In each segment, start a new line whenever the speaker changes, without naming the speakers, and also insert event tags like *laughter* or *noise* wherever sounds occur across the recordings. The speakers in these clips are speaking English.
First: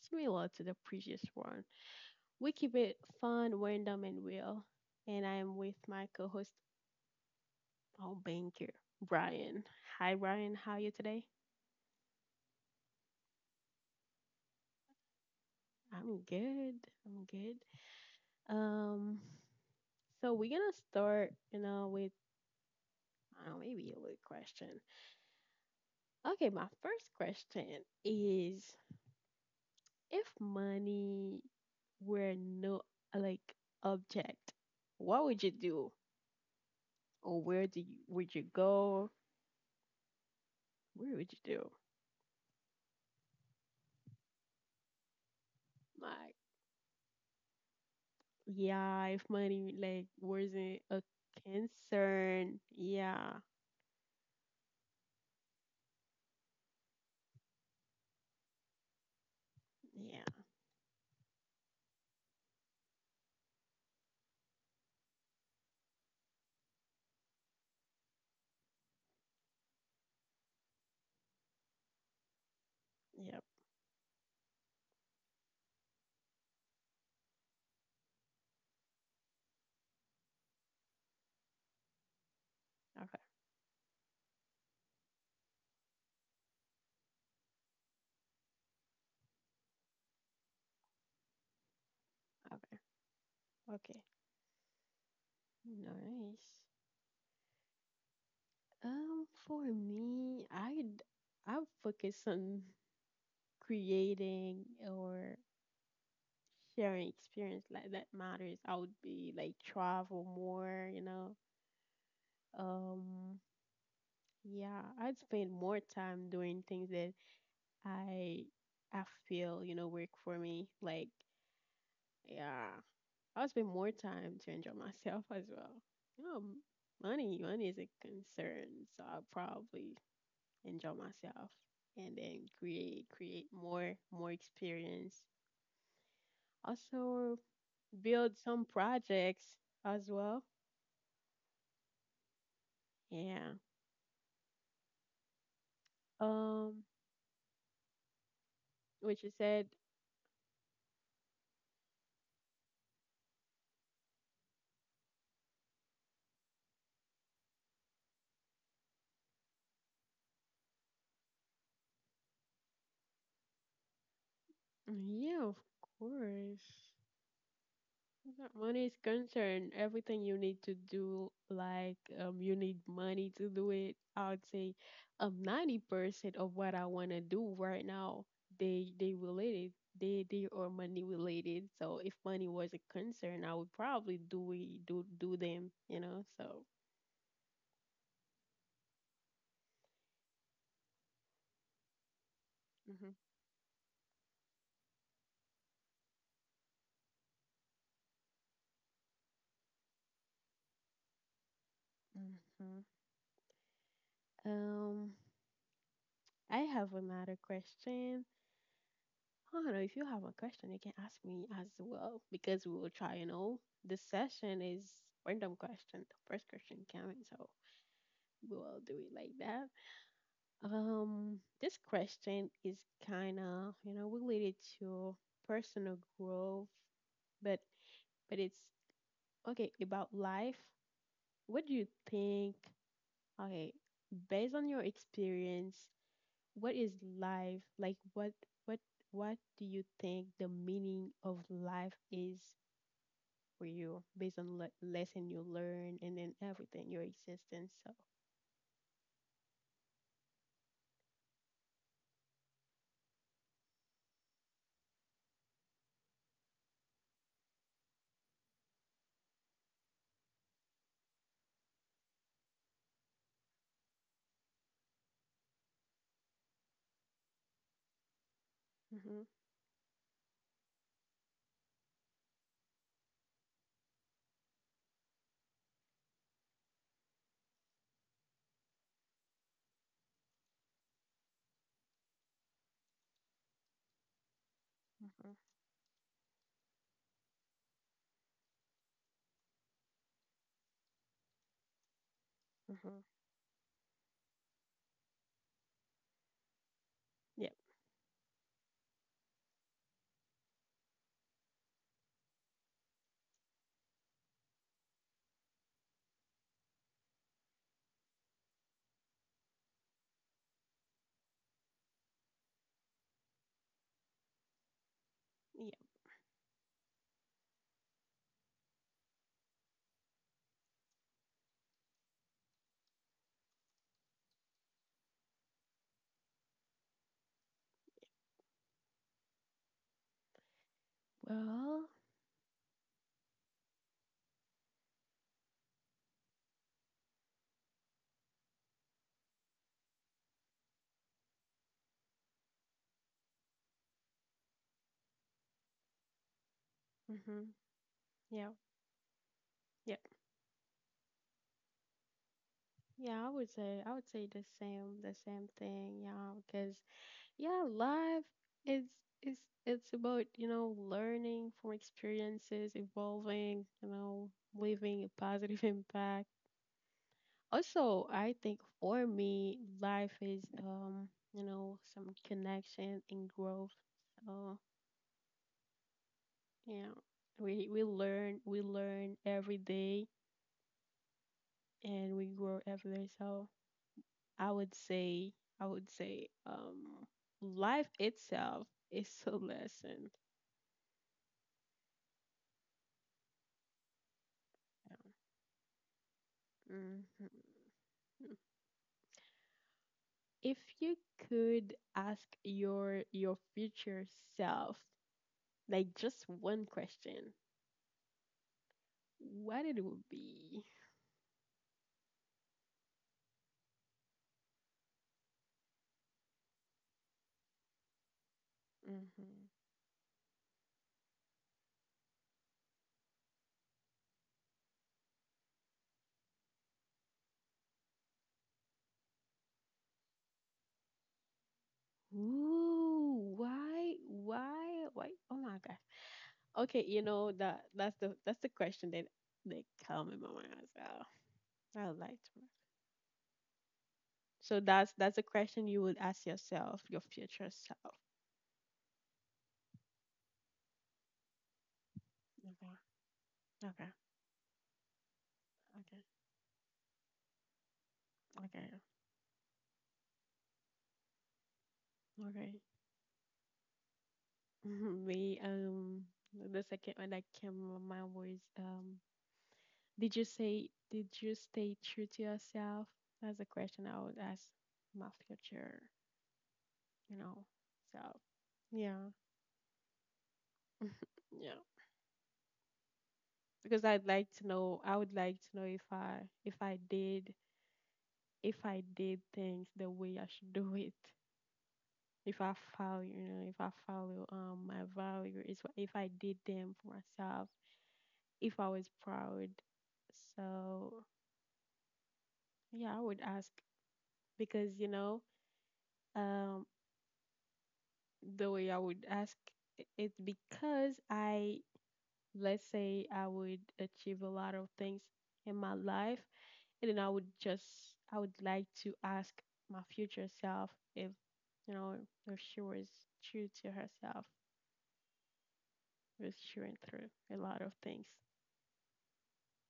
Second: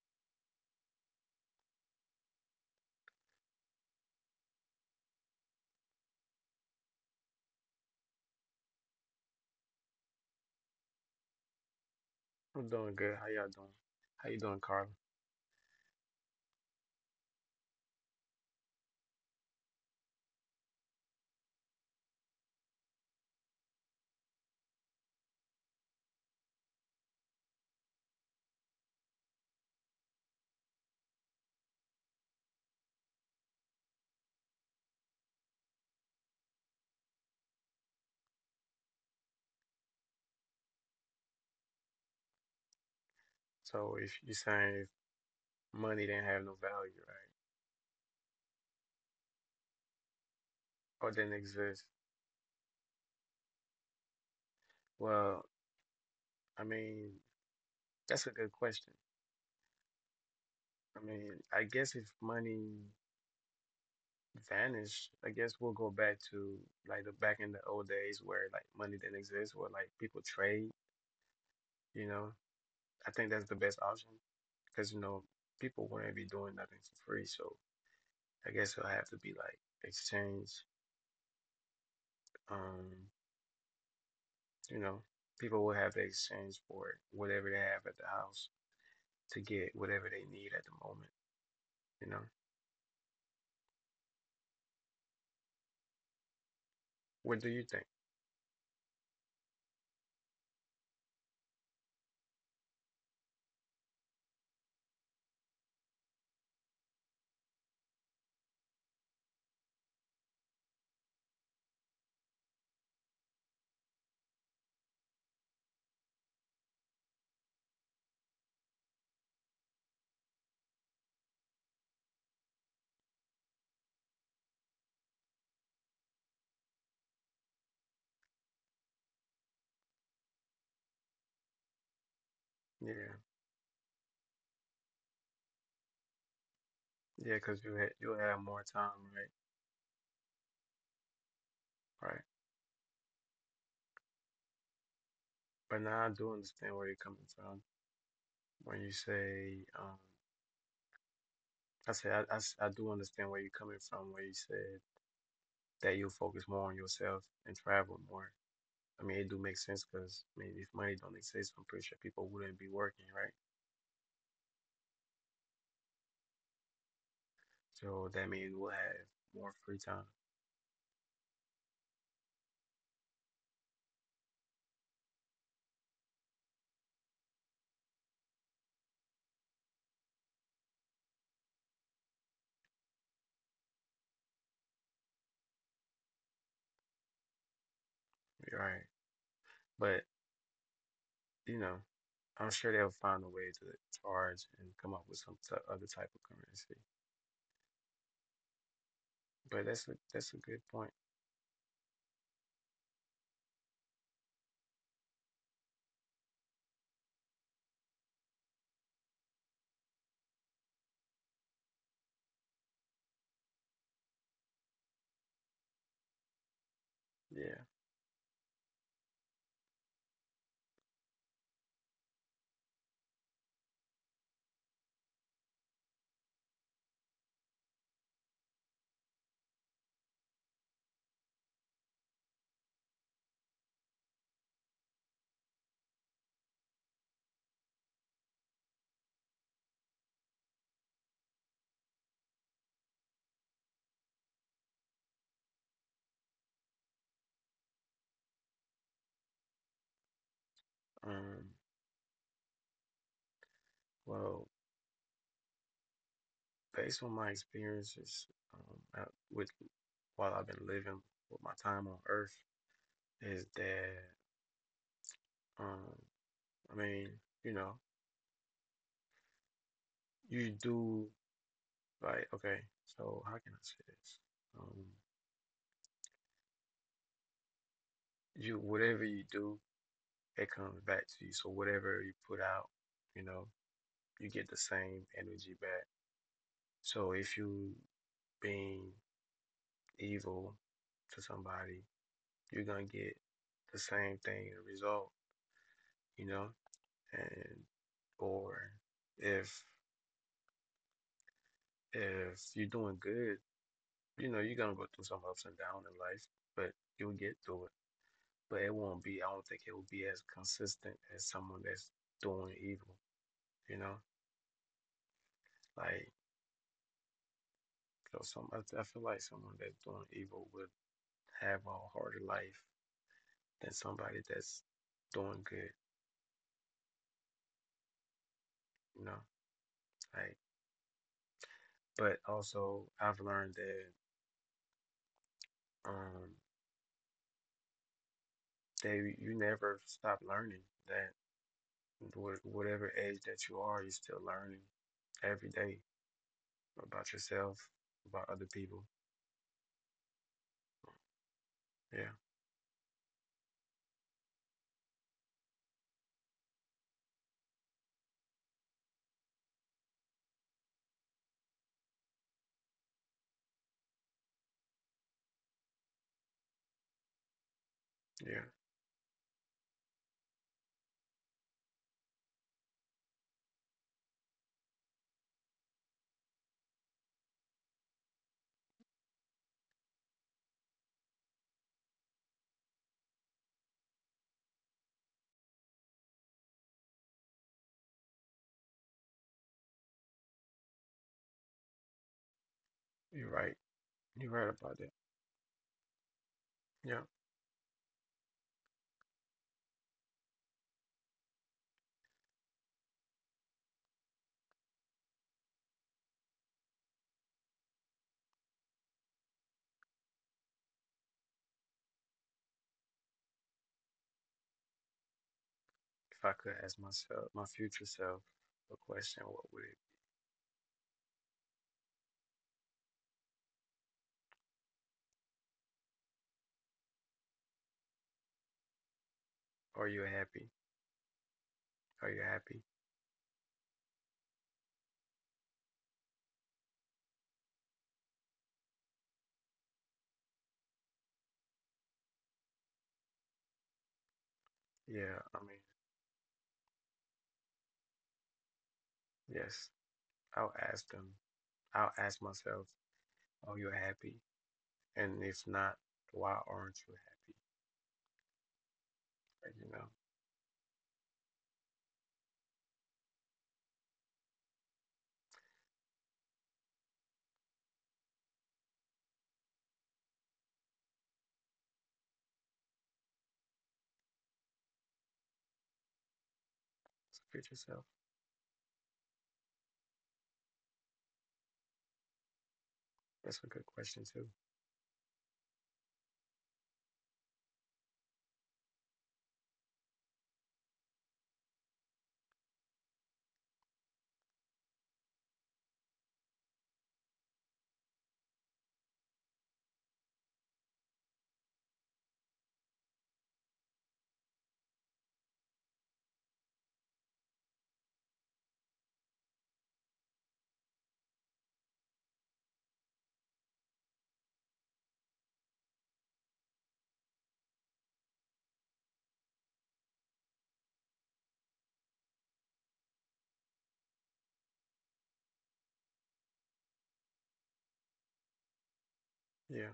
similar to the previous one. We keep it fun, random, and real. And I am with my co host, our Banker, Brian. Hi, Brian. How are you today?
I'm doing good. How y'all doing? How you doing, Carla?
I'm good. I'm good. Um, so, we're going to start, you know, with maybe a little question. Okay, my first question is if money were no like object, what would you do? Or where do you would you go? Where would you do?
So if you're saying if money didn't have
Like
no value, right?
yeah, if money like wasn't
Or
a
didn't exist,
concern, yeah,
well, I mean, that's a good question.
yeah,
I mean, I guess if money vanished, I guess we'll go back to like the back in the old days where like money didn't exist, where like people trade, you know? I think that's
yep.
the best option because, you know, people wouldn't be doing nothing for free. So I guess it'll have to be like exchange. Um,
Okay,
You know, people will have to exchange for whatever they have at the house to get whatever they need at the moment. You know,
okay, okay. Nice.
what do you think?
For me, I focus on creating or sharing experience like that matters. I would be like travel more, you know. Um, yeah, I'd spend more time doing things that I I feel you know work for me. Like yeah, I would spend more time to enjoy myself *laughs* as well. You know, money is a concern, so I'll probably enjoy myself and then create
Yeah,
create more experience.
yeah,
Also
because you'll have
build
more
some
time, right?
projects as well.
Right.
Yeah.
But now I do understand
Um,
where you're coming from when you
which you said,
say, I say I do understand where you're coming from when you said that you'll focus more on yourself and travel more. I mean, it do make sense because I mean, if money don't exist, I'm pretty sure people wouldn't be working, right?
yeah, of course.
So
As
that
far as
means we'll
money is
have more
concerned,
free time,
everything you need to do, like you need money to do it. I would say, 90% of what I wanna do right now, they related. They are money related. So if money was a concern, I would probably do it, do them. You know, so.
right? But you know, I'm sure they'll
Hmm.
find a way to charge and come up with some other type of currency. But that's a good point.
Mm-hmm. Um, I have another question. I don't know if you have a question, you can ask me as well because we will try. You know, this session is random question, the first question coming, so
Yeah.
we will do it like that. This question is kind of you know related to personal growth, but but it's okay about life. What do you think? Okay, based on your experience, what is life like? What what do you think the meaning of life is for you based on lesson you learn and then everything your existence so
Um. Well, based on my experiences, out with while I've been living with my time on Earth, is that um, I mean, you know,
hmm
you do like okay. So how can I say this? Um, you whatever you do, it comes back to you. So whatever you put out, you know, you get the same
hmm
energy back. So if you being evil to somebody, you're gonna
hmm
get the same thing in result, you know?
yeah
And or if if you're doing good, you know, you're gonna go through some ups and downs in life, but you'll get through it. But it won't be, I don't think it will be as consistent as someone that's doing evil, you know?
yeah
Like, so some, I feel like someone that's doing evil would have a harder life than somebody that's doing good, you know? Like,
well
but also I've learned that um that you never stop learning. That whatever age that you are, you're still learning every day about
hmm
yourself, about other
yeah
people.
yeah
Yeah,
yeah i would say the same thing yeah because yeah life is it's about you know learning from experiences evolving you know leaving a positive *laughs* impact also I
yeah,
think for me life is you know some connection and growth. Oh, yeah. We learn every day and we grow every day. So I would say I would say life itself is a lesson.
you're right. You're right about that.
Hmm.
Yeah.
If you could ask your future self like just one question, what it would be?
If I could ask myself, my future self, a question, what
Hmm.
would it? Are you happy? Are you happy?
Ooh, why? Oh my gosh. Okay, you know that's the question that they come in my mind as well. I would like to. So that's
Yeah.
that's a
I mean,
question you would ask yourself, your future self.
yes. I'll ask them. I'll ask myself,
Okay,
"Are you
okay,
happy?" And if not,
okay,
why aren't you happy?
okay,
But, you know,
okay. Mhm. Me, the second one that came to my mind was, did you stay true to yourself? That's a question I would ask my future,
it's a
you know,
future self.
self. Yeah, yeah.
That's a good
Because
question
I'd
too.
like to know. I would like to know if I did if I did things the way I should do it. If I follow, you know, if I follow my values, if I did them for myself, if I was proud. So yeah, I would ask because you know, um, the way I would ask it's because I let's say I would achieve a lot of things in my life. And then I would just, I would like to ask my future self if, you know, if she was true to herself, if she went through a lot of things.
Yeah.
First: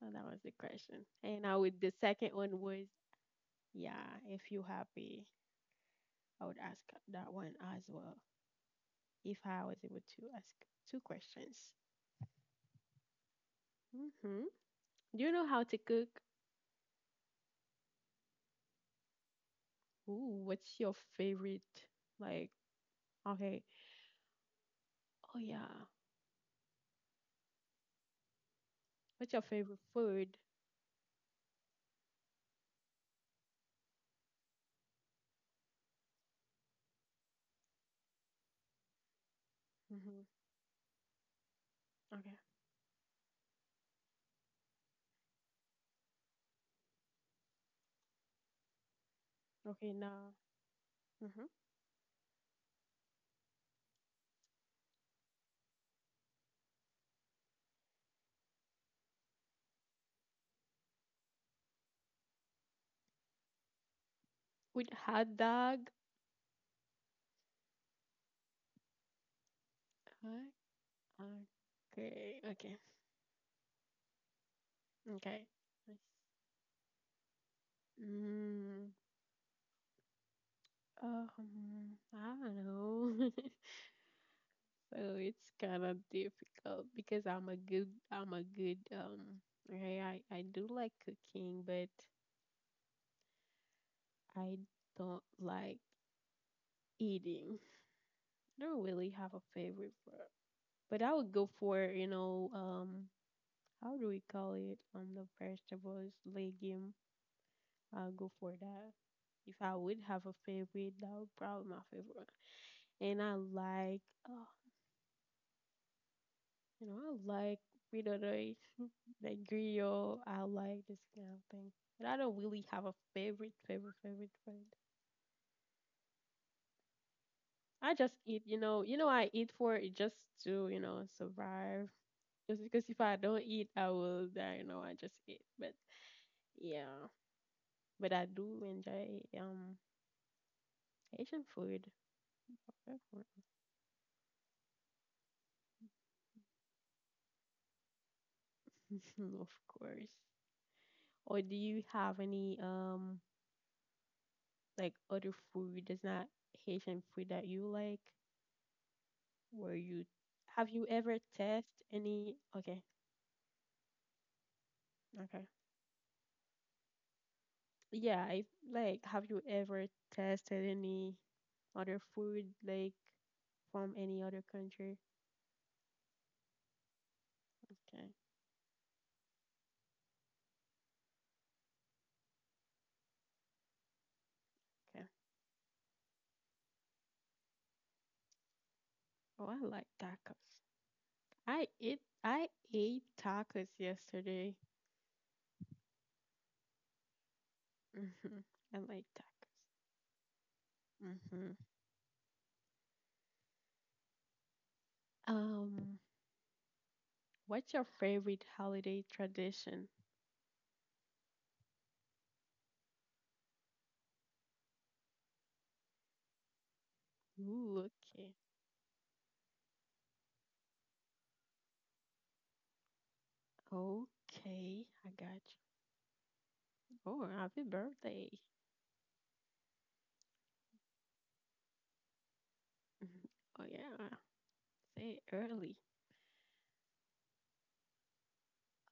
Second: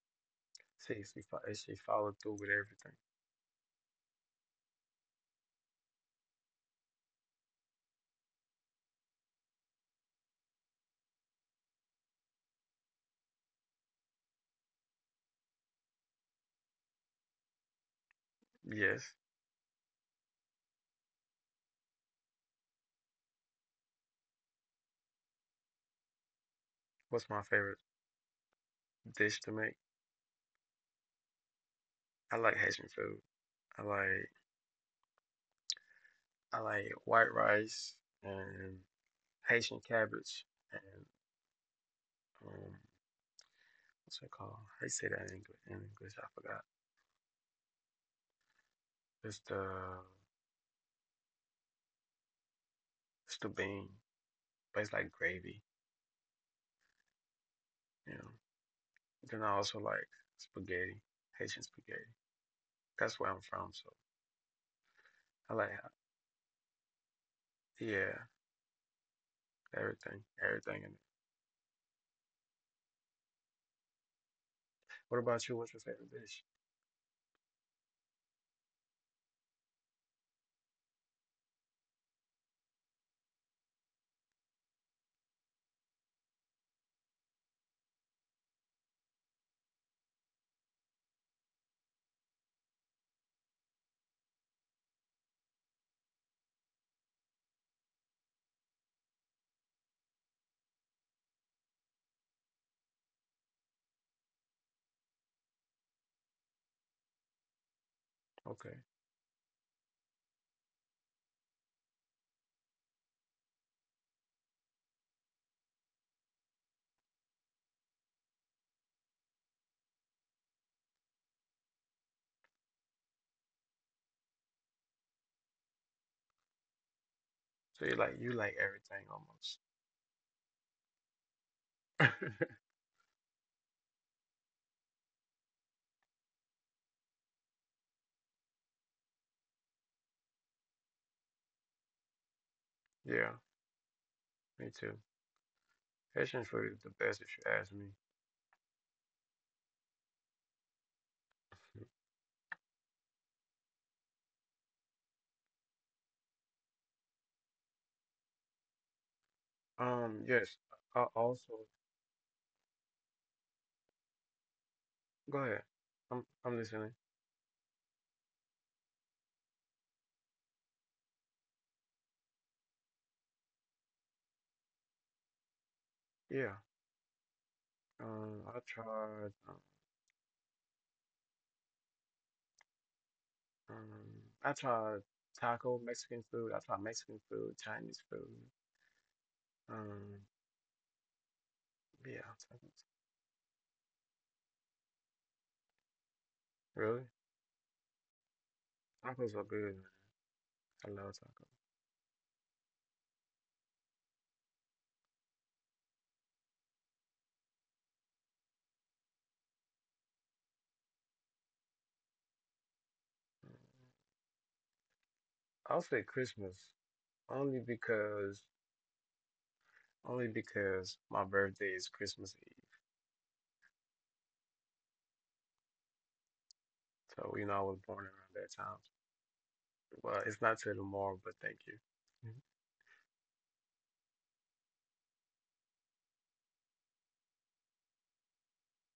So that was the
See,
question. And I
if she
would, the
followed
second
through with
one was,
everything.
yeah, if you happy, I would ask that one as well. If I was able to ask two questions. Hmm. Do you know how to cook?
Yes.
Ooh, what's your favorite? Like, okay, oh yeah,
What's my favorite
what's your
dish to
favorite
make?
food?
I like Haitian food. I like I like white rice and Haitian
Hmm.
cabbage and
Okay,
um what's it called? How you say that in English? In English, I forgot. It's the
okay, now. Mhm.
it's the bean, but it's like gravy. You know. Then I also like spaghetti, Haitian spaghetti. That's where I'm from, so
With hot
I like.
dog.
Yeah, everything,
Uh,
everything. In it.
Okay, okay,
What about
okay.
you? What's your favorite dish?
Mm, I don't know. *laughs* So it's kind of difficult because I'm a good, okay, I do like cooking, but I don't like eating. I don't really have a favorite for, but I would go for, you know, how do we call it? The vegetables, legume. I'll go for
Okay,
that. If I would have a favorite, that would probably my favorite. And I like, oh, you know, I like fritters, like grill. I like this kind of thing. But I don't really have a favorite food.
so
I just
you
eat,
like
you
everything
know, I eat
almost.
for it just to, you know, survive. Just
*laughs*
because if I don't eat, I will die. You know, I just eat. But yeah, but I do enjoy Asian food.
Yeah,
*laughs*
me too. Asian food is the best if you ask me.
Of course. Or do you have any like other food that's not Haitian food that you like? Where you
Yes,
have you
I
ever
also
test any? Okay,
go
okay.
ahead. I'm listening.
Yeah, I like. Have you ever tested any other food like from any other country?
Yeah.
Okay,
Um, I tried. Um, um, I tried
okay.
taco Mexican food. I tried Mexican food, Chinese food.
Oh, I like
Um,
tacos. I ate
yeah,
I
tacos.
ate tacos yesterday.
Really?
Hmm. I like
Tacos are
tacos.
good, man. I love tacos.
Hmm. Um, what's your favorite holiday tradition?
I'll say Christmas only
Ooh, okay.
because. Only because my birthday is Christmas Eve.
Okay, I got you. Oh,
So, you know, I
happy
was born
birthday.
around that
*laughs*
time. Well, it's not till tomorrow, but thank you.
Mhm. Oh, yeah. Say early.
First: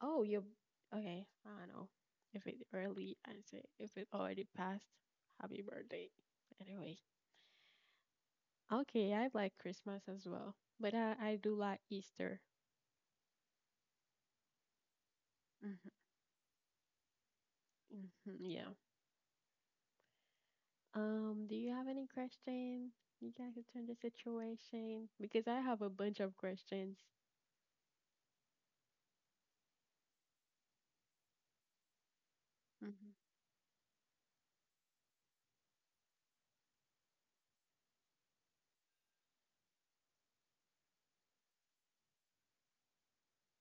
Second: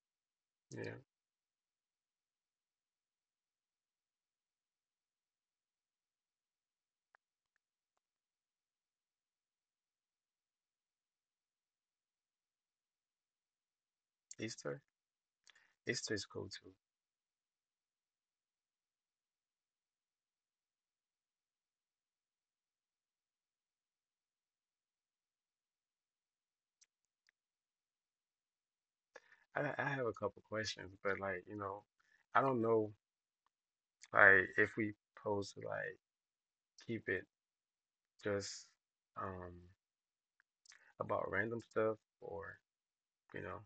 Oh, you.
Mhm. Yeah.
Okay, I don't know. If it's early, I say if it already passed, happy birthday. Anyway. Okay, I like Christmas as well. I do like Easter.
Easter?
Mhm,
Easter is cool too.
mhm. Yeah. Do you have any question? You guys can turn the situation because I have a bunch of questions.
I have a couple questions, but like, you know, I don't know like if we supposed to like keep it just um about random stuff or, you know,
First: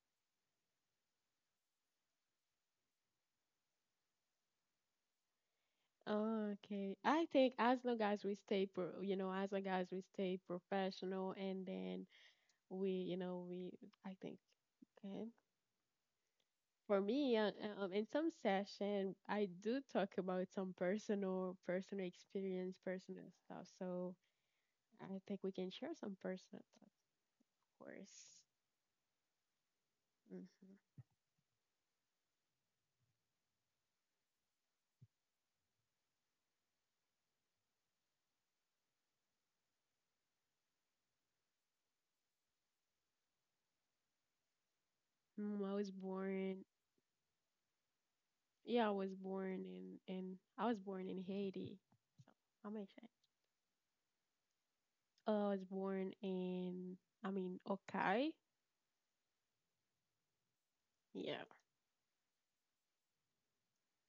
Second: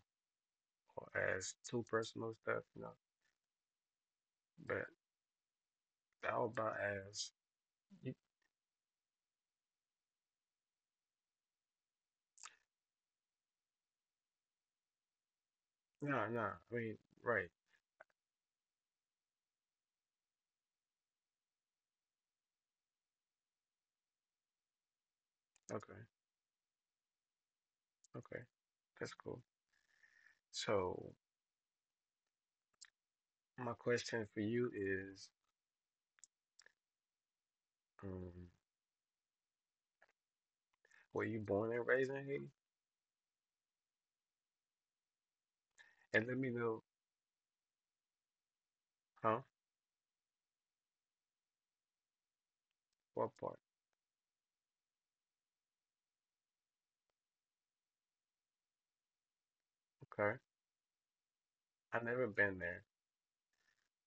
or as too personal stuff, you know. But how
Oh,
about
okay. I
as
think as long
you,
as we stay pro, you know, as long as we stay professional and then we, you know, we, I think, okay.
no, no, I
For
mean,
me,
right.
in some session, I do talk about some personal experience, personal stuff. So I think we can share
Okay.
some personal stuff, of course.
Okay. That's cool.
Hmm.
So my question for you is, um, were you born and raised in Haiti?
Mm, I was
And let me
born,
know,
yeah, I was
huh?
born in, I was born in Haiti. So I'm
What part?
I was born in, I mean, Okai.
Okay.
Yeah.
I've never been there,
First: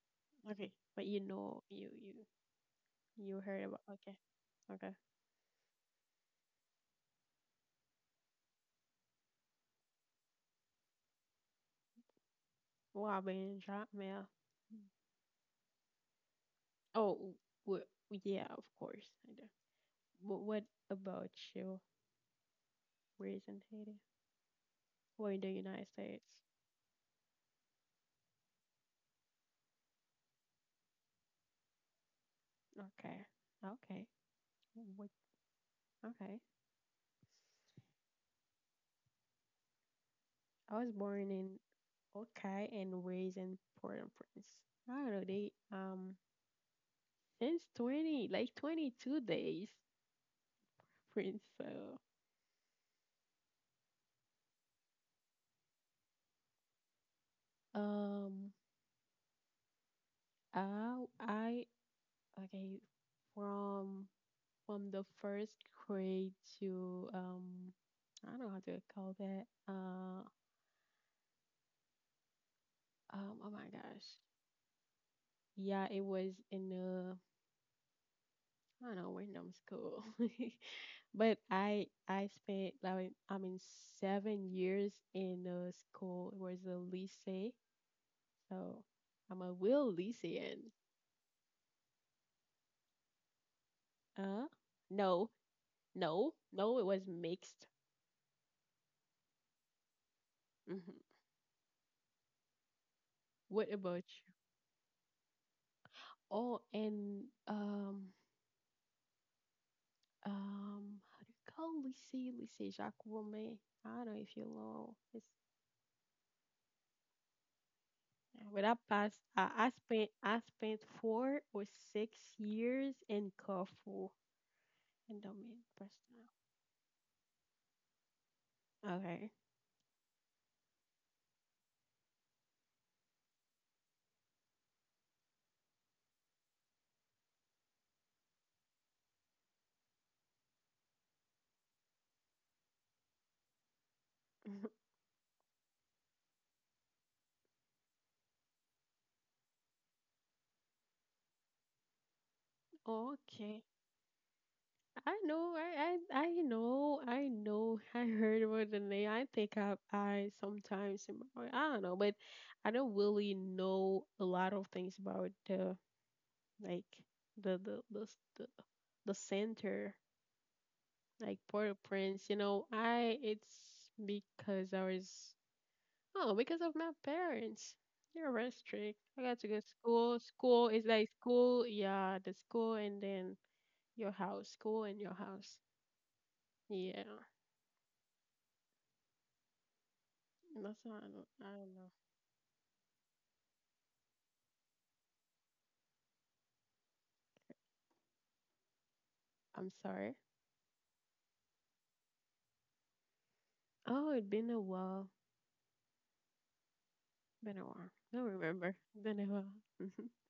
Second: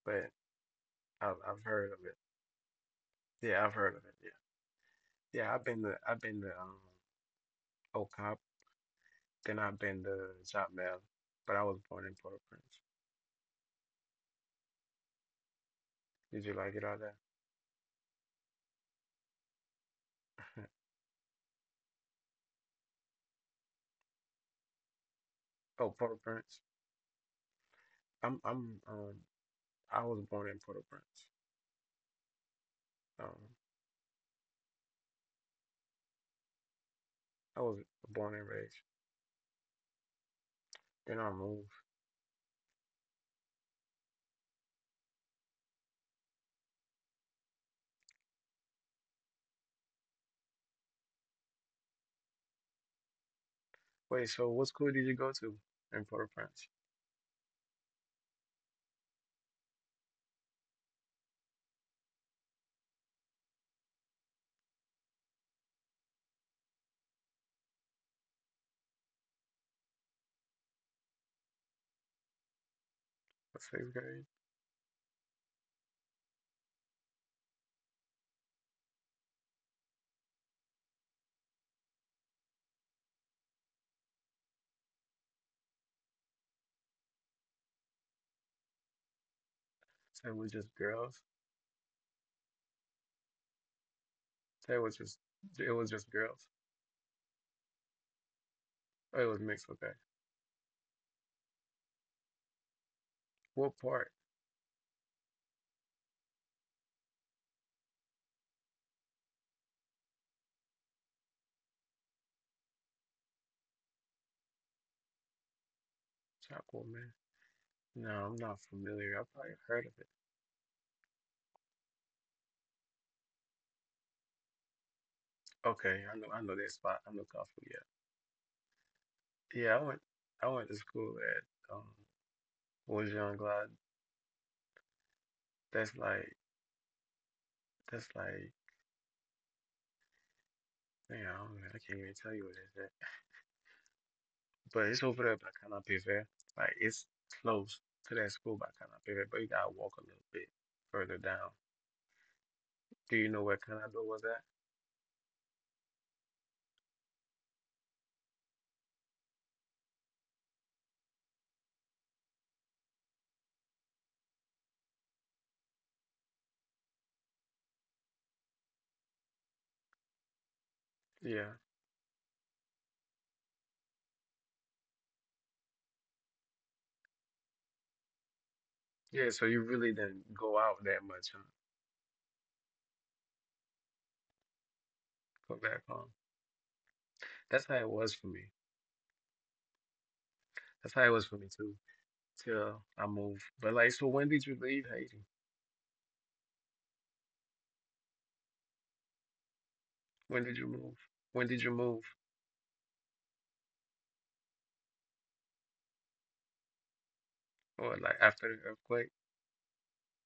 but
Okay. But you
I've
know, you
heard of
you
it.
you heard
Yeah, I've
about.
heard of
Okay.
it.
Okay.
Yeah. Yeah, I've been to Ocop, then I've been to Jacmel, but I was born in Port-au-Prince.
Wow, man, drop mail.
Did you like it out there?
Oh, w yeah, of course. I do. But what
*laughs*
about you? Where is in Haiti? Or in the United
Oh,
States?
Port-au-Prince. I'm I was born in Port-au-Prince.
Okay.
Um
Okay. What? Okay.
I was born and raised.
I was
Then
born
I
in
moved.
Okai and raised in Port-au-Prince. I don't know, they since 20, like 22 days. Princess.
Wait, so what school did you go to in Port-au-Prince?
Um, I okay from from the first grade to I don't know how to call that. Oh my
Sixth
gosh,
grade.
yeah, it was in a I don't know random school, *laughs* but I spent like I mean 7 years in a school. It was a lycée, so I'm a real
So it was
lycean.
just girls.
Uh,
So it was just
no,
it was just girls.
no, it was mixed.
Oh, it was mixed. Okay.
Mm-hmm. What
What
about
part?
you? Oh, and how do you call Lycée, Lycée Jacques Romain? I don't know if you know. It's
Chapel, man. No, I'm not
when I passed,
familiar. I
I,
probably
I
heard of it.
spent 4 or 6 years in Corfu in Domaine
Okay,
Personal.
I know that spot. I know Coffee.
Okay.
Yeah, yeah. I went to school at was Young Glide. That's like that's like man. I don't know. I can't even tell you what it is.
*laughs*
But it's over there by Canopy Fair. Like it's close to that school by Canopy Fair, but you gotta walk a little bit further down. Do you know where
Okay.
Canopy was at?
I know. I know. I know. *laughs* I heard about the name. I think I sometimes I don't know, but I don't really know a lot of things about the like the the the s- the, the center, like
Yeah.
Port-au-Prince. You know, I it's because I was oh because of my parents. They're very strict. I
Yeah,
got
so
to go
you
to
really
school.
didn't go
School
out
is
that
like
much and
school, yeah, the school and then your house, school and your
go
house.
back home.
Yeah, and
That's how it was for me.
that's why
That's
I
how it
don't
was for
I
me
don't
too,
know.
till I moved. But like, so when did you leave Haiti?
I'm sorry.
When did you move? When did you move?
Oh, it's been a while. Been a while.
Or
I
like
Don't
after the
remember.
earthquake?
Been a while. *laughs*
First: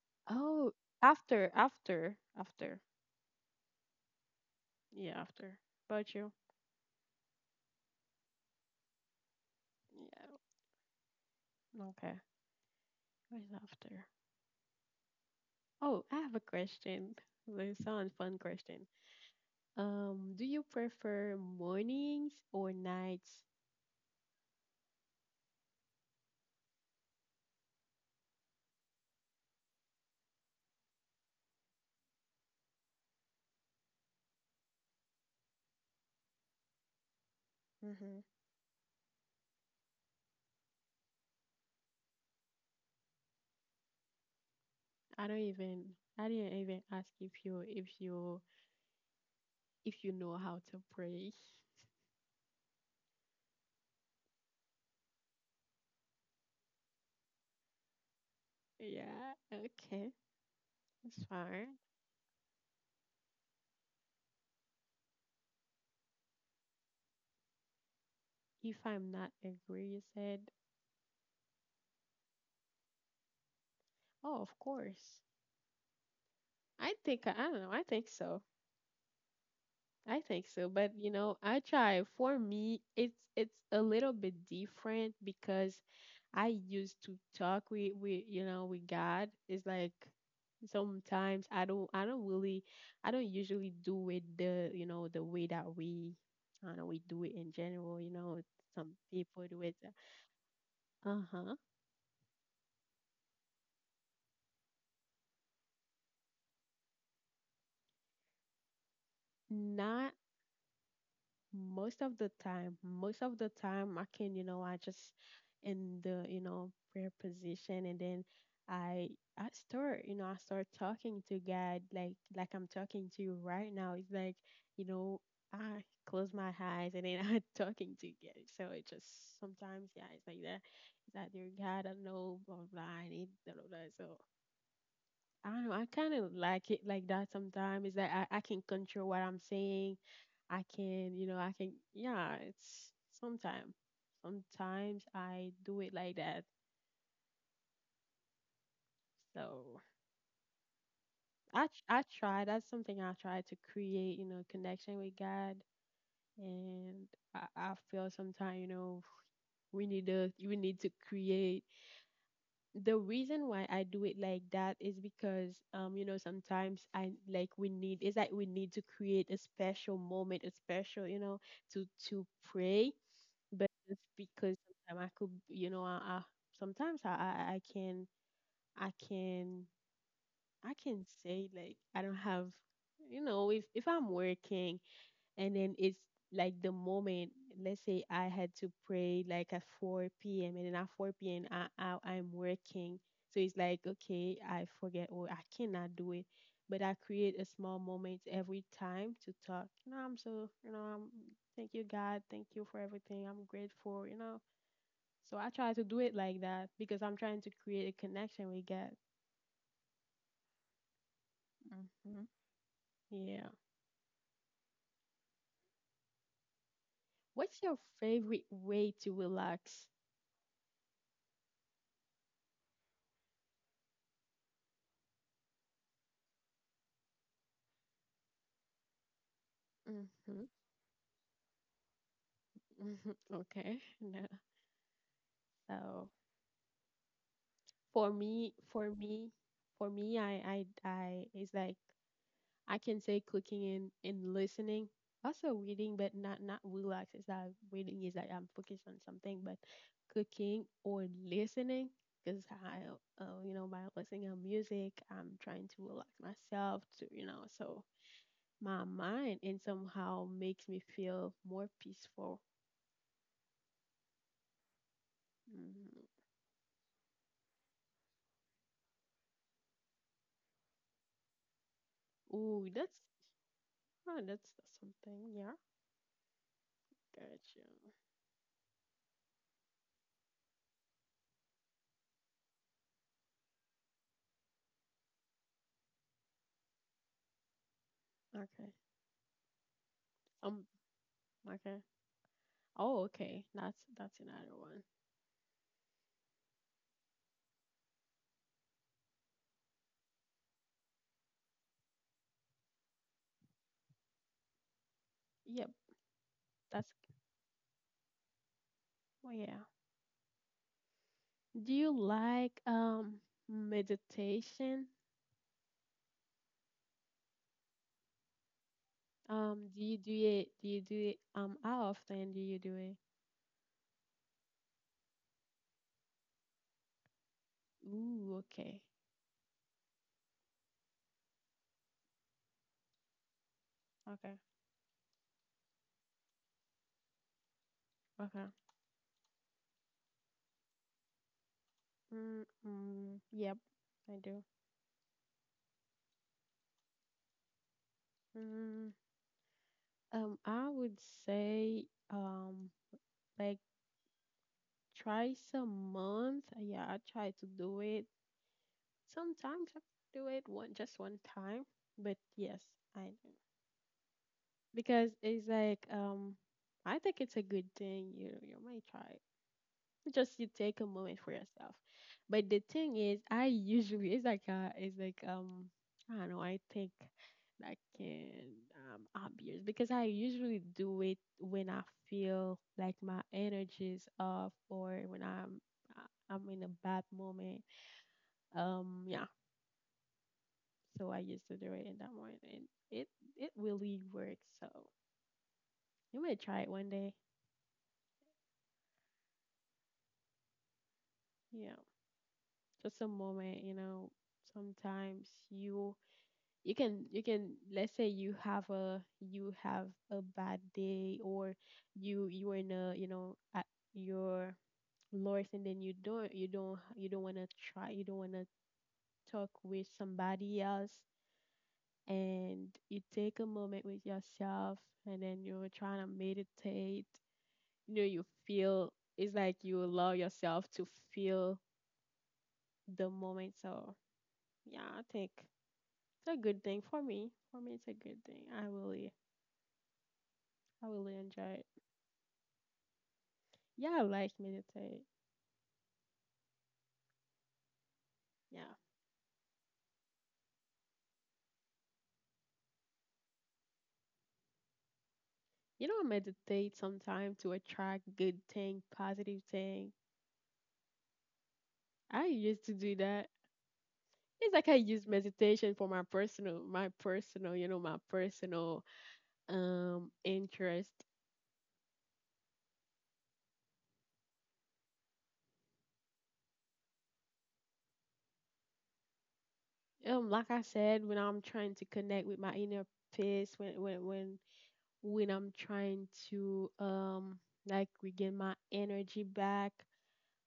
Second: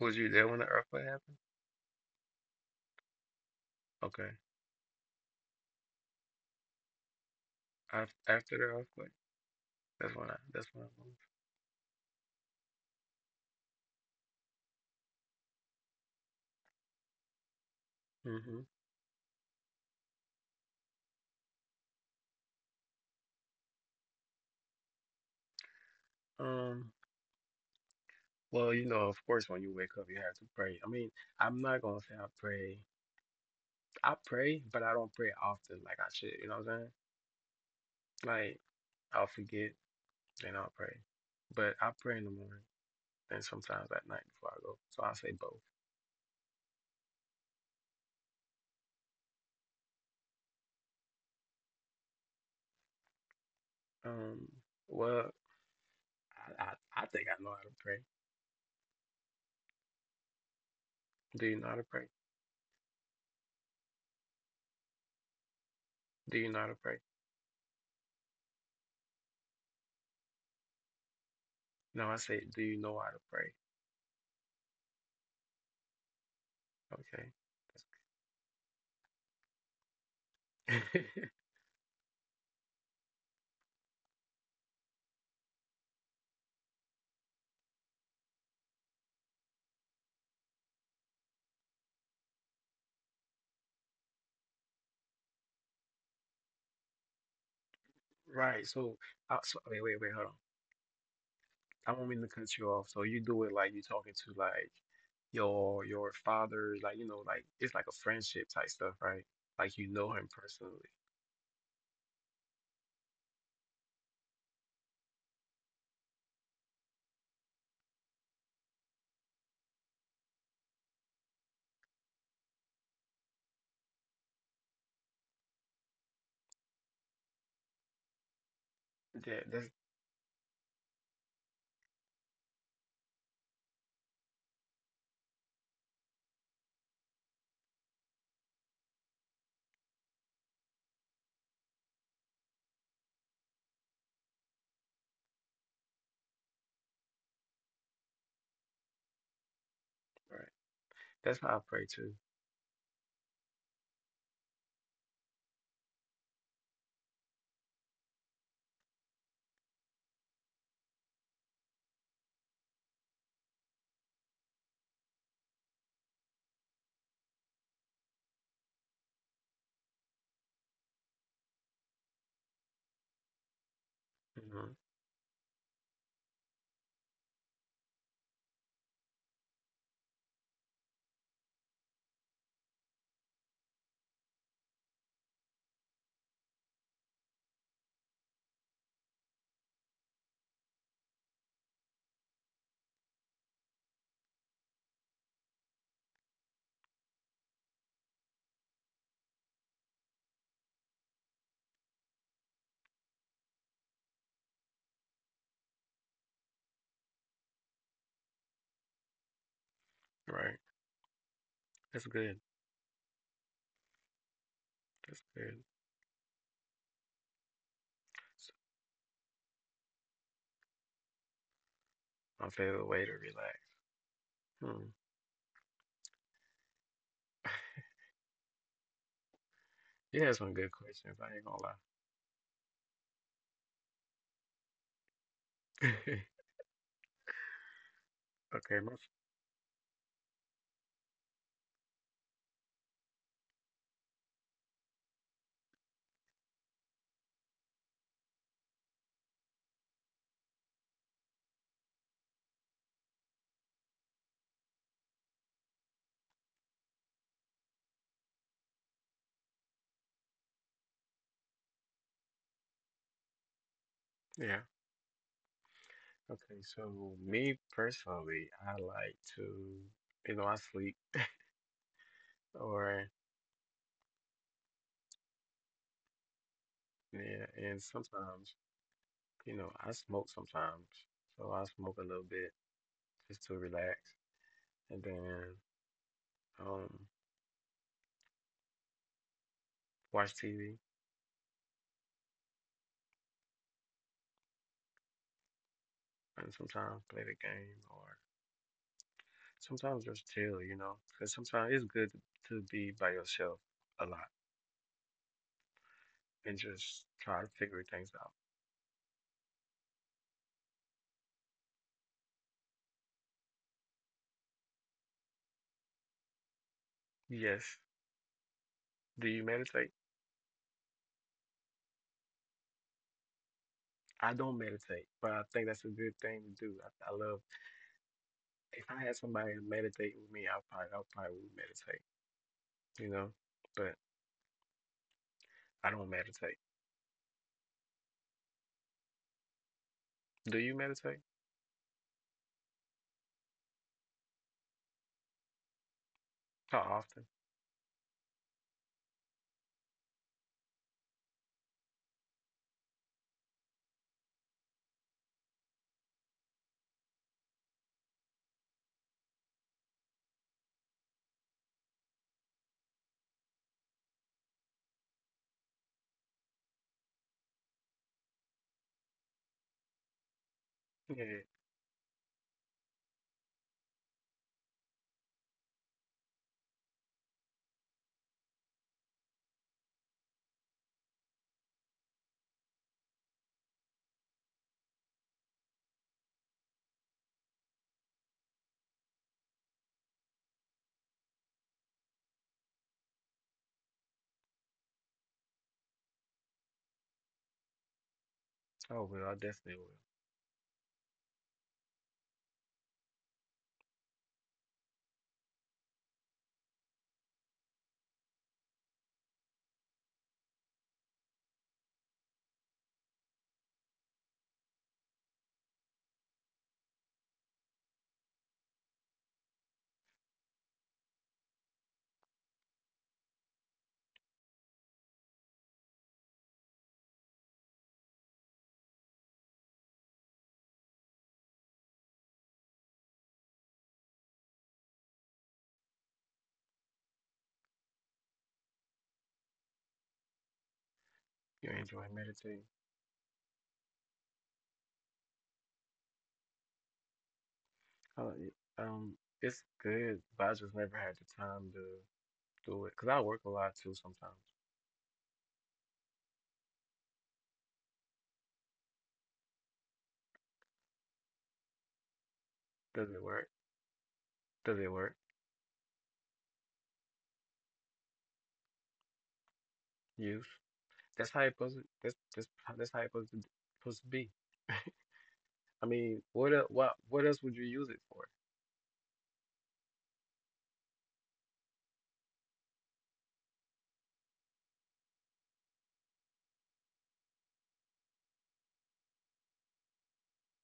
Was you there when the
Oh,
earthquake happened?
after.
Okay,
Yeah, after. About you?
after after the earthquake, that's when
Yeah.
I
Okay. Where's after? Oh, I have a question. This sounds fun
moved.
question. Do you prefer mornings or nights?
Hmm Well, you know, of course, when you wake up, you have to pray. I mean, I'm not gonna say I pray. I pray, but I don't pray often like I should. You know what I'm saying?
Mm-hmm.
Like. I'll forget. Then I'll pray. But I pray in the morning and sometimes at night before I go. So I
I
say
don't
both.
even. I didn't even ask if you if you know how to pray. *laughs*
Um, well, I think I know how to pray.
Yeah. Okay. It's
Do you know
fine.
how to pray? Do you know how to pray?
If I'm not agree, you said.
No, I say, do you know how to pray?
Oh, of course. I think I don't know. I think so. I think so, but
Okay.
you
*laughs*
know, I try. For me, it's a little bit different because I used to talk with you know with God. It's like sometimes I don't really I don't usually do it the you know the way that we I don't know we do it in general. You know,
Right.
some
So, I,
people do
so
it.
wait, wait, wait, hold on.
Uh huh.
I don't mean to cut you off. So you do it like you're talking to like your father, like you know, like it's like a friendship type stuff, right? Like you know
Not
him personally.
most of the time I can, you know, I just in the, you know, prayer position and then i I start, you know, I start talking to God, like I'm talking to you right now. It's like, you know, I close my eyes and then *laughs* I'm talking to God. So it
Yeah,
just
that's
sometimes, yeah, it's like that. It's like, "Dear God, I know blah blah, I need blah blah blah." So I don't know. I kind of like it like that sometimes. Is that I can control what I'm saying. I can, you know, I can. Yeah, it's sometimes. Sometimes I do it like that. So
right. That's how I pray
I
too.
try. That's something I try to create, you know, connection with God. And I feel sometimes, you know, we need to create. The reason why I do it like that is because you know, sometimes I like, we need, it's like we need to create a special moment, a special, you know, to pray, but it's because
Hmm
sometimes I could, you know, I sometimes I can, I can I can say like I don't have, you know, if I'm working and then it's like the moment. Let's say I had to pray like at 4 p.m. and then at 4 p.m. I, am working. So it's like, okay, I forget or I cannot do it, but I create a small moment every time to talk. You know, I'm, so, you know, I'm, thank you God, thank you for everything, I'm grateful, you know. So I try to do it like that because I'm trying to create a connection with God.
Right. That's
Hmm.
good.
Yeah.
That's good.
What's your favorite
It's
way to relax?
my favorite way to relax. Hmm. *laughs* You had
Mm-hmm.
some good questions. I ain't gonna
*laughs* Mhm. Okay. No. So
lie. *laughs*
for me,
Okay, my,
for me, for me, it's like I can say cooking and, listening, also reading, but not relax. It's that reading is like I'm focused on something, but cooking or listening, because I, you know, by listening to music, I'm trying to relax myself to, you know, so my mind and somehow makes me feel more peaceful.
yeah.
Mm.
Okay, so me personally, I like to, you know, I sleep
Ooh,
or
that's. Oh, that's something. Yeah,
yeah,
gotcha.
and sometimes, you know, I smoke sometimes. So I smoke a little bit just to relax, and then um
Okay.
watch TV
Um. Okay. Oh, okay. That's another one.
and sometimes play the game or sometimes that's chill, you know, because sometimes it's good to be by yourself a lot
Yep.
and just
That's,
try to figure things out.
well, yeah. Do you like meditation?
Yes. Do you meditate?
Do you do it? Do you do it? How often do you do it?
I don't meditate, but I think that's a good thing to do. I love
Ooh.
if
Okay.
I had somebody to meditate with me, I probably would meditate, you know. But
Okay.
I don't meditate.
Okay.
Do you meditate?
Mm. Mm, yep. I do.
How often?
Mm, um, I would say um, like twice a month. Yeah, I try to do it. Sometimes I do it one, just one time, but yes, I do. Because it's like um, I think it's a good thing you you might try. Just you take
*laughs*
a
Yeah.
moment for yourself. But the thing is I usually, it's like it's like, um, I don't know, I think like in obvious, because I usually do it when I feel like my energy is off or when I'm, I'm in a bad moment. Um, yeah. So I used to do it in that morning, and it it really works. So you may try it one day.
Oh well, I definitely will.
Yeah, just a moment. You know, sometimes you, you can, you can, let's say you have a, you have a bad day or you are in a, you know, at your lowest, and then you don't, you don't, you don't want to try, you don't want to talk with somebody else, and you take a moment with yourself, and then you're trying to meditate, you know, you feel it's like you allow yourself to feel the moment. So yeah, I think it's a good thing. For me, for me, it's a good thing. I really, I really enjoy
You
it.
enjoy meditating?
Yeah, I like meditate.
Uh, y-
Yeah.
um, it's good, but I just never had the time to do it because I work a lot too sometimes.
You know, I meditate sometime to attract good thing, positive thing. I used to
Does
do
it work?
that. It's
Does
like
it
I
work?
use meditation for my personal, my personal, you know, my personal
Use.
interest.
That's how it's supposed to, that's how it's supposed to, supposed to be. *laughs* I mean, what else would you use it for?
Um, like I said, when I'm trying to connect with my inner peace, when I'm trying to like regain my energy back.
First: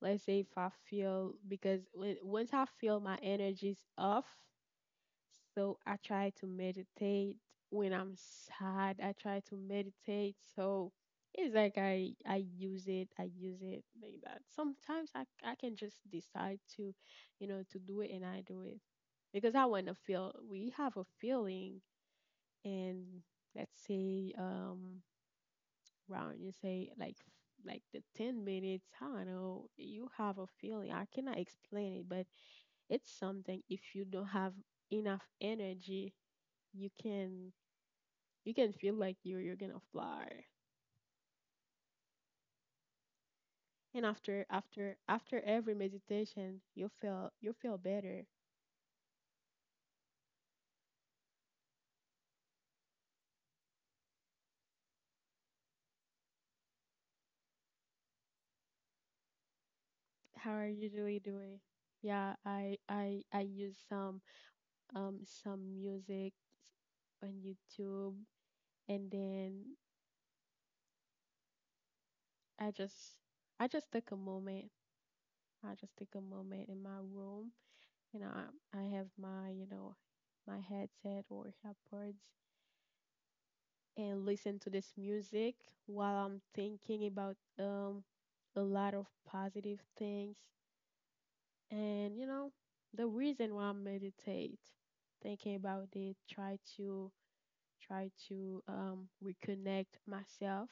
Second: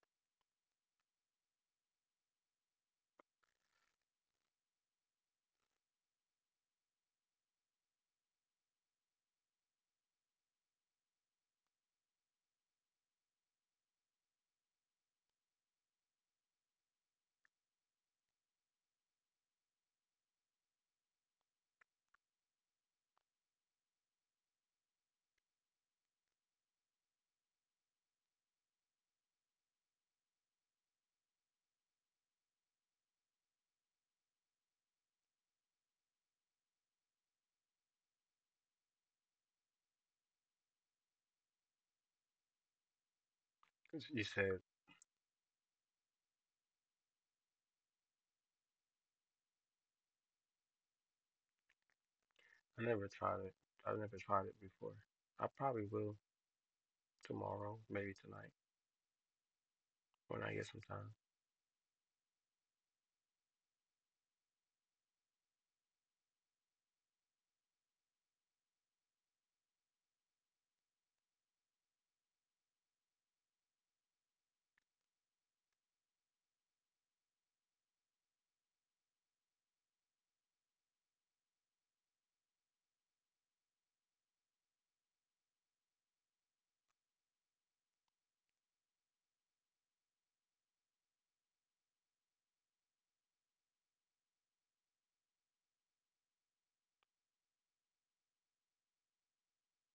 Let's say if I feel, because when, once I feel my energy's off, so I try to meditate. When I'm sad, I try to meditate. So it's like I use it, I use it like that. Sometimes I can just decide to, you know, to do it, and I do it because I want to feel. We have a feeling and let's say um, round. You say like like the 10 minutes, I don't know, you have a feeling. I cannot explain it, but it's something, if you don't have enough energy, you can, you can feel like you, you're gonna fly. And
You
after
said
after after every meditation, you feel, you feel better.
I never tried it. I never tried it before. I probably will tomorrow, maybe tonight
How
when I
are
get
you
some
really
time.
doing? Yeah, I use some um, some music on YouTube, and then I just I just took a moment. I just take a moment in my room, and I have my, you know, my headset or AirPods, and listen to this music while I'm thinking about a lot of positive things. And, you know, the reason why I meditate, thinking about it, try to reconnect myself.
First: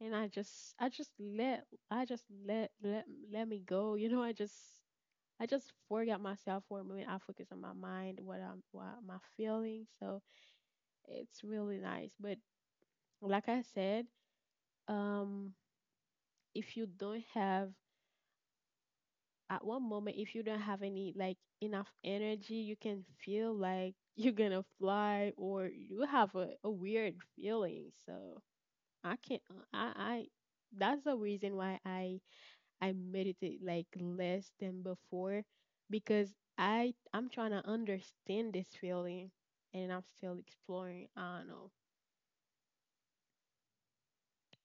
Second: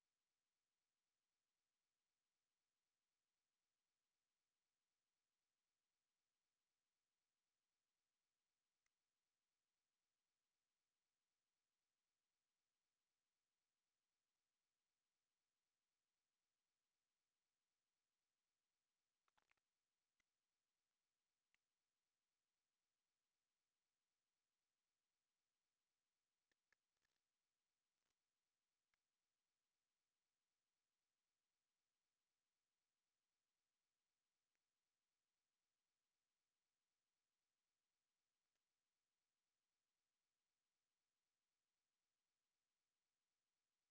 And I just let let me go. You know, I just forget myself for a moment. I focus on my mind, what I'm, what am I feeling? So it's really nice. But like I said, um, if you don't have at one moment, if you don't have any, like, enough energy, you can feel like *laughs* you're gonna fly or you have a weird feeling. So I can't. I That's the reason why I meditate like less than before, because I'm trying to understand this feeling, and I'm still exploring. I don't know.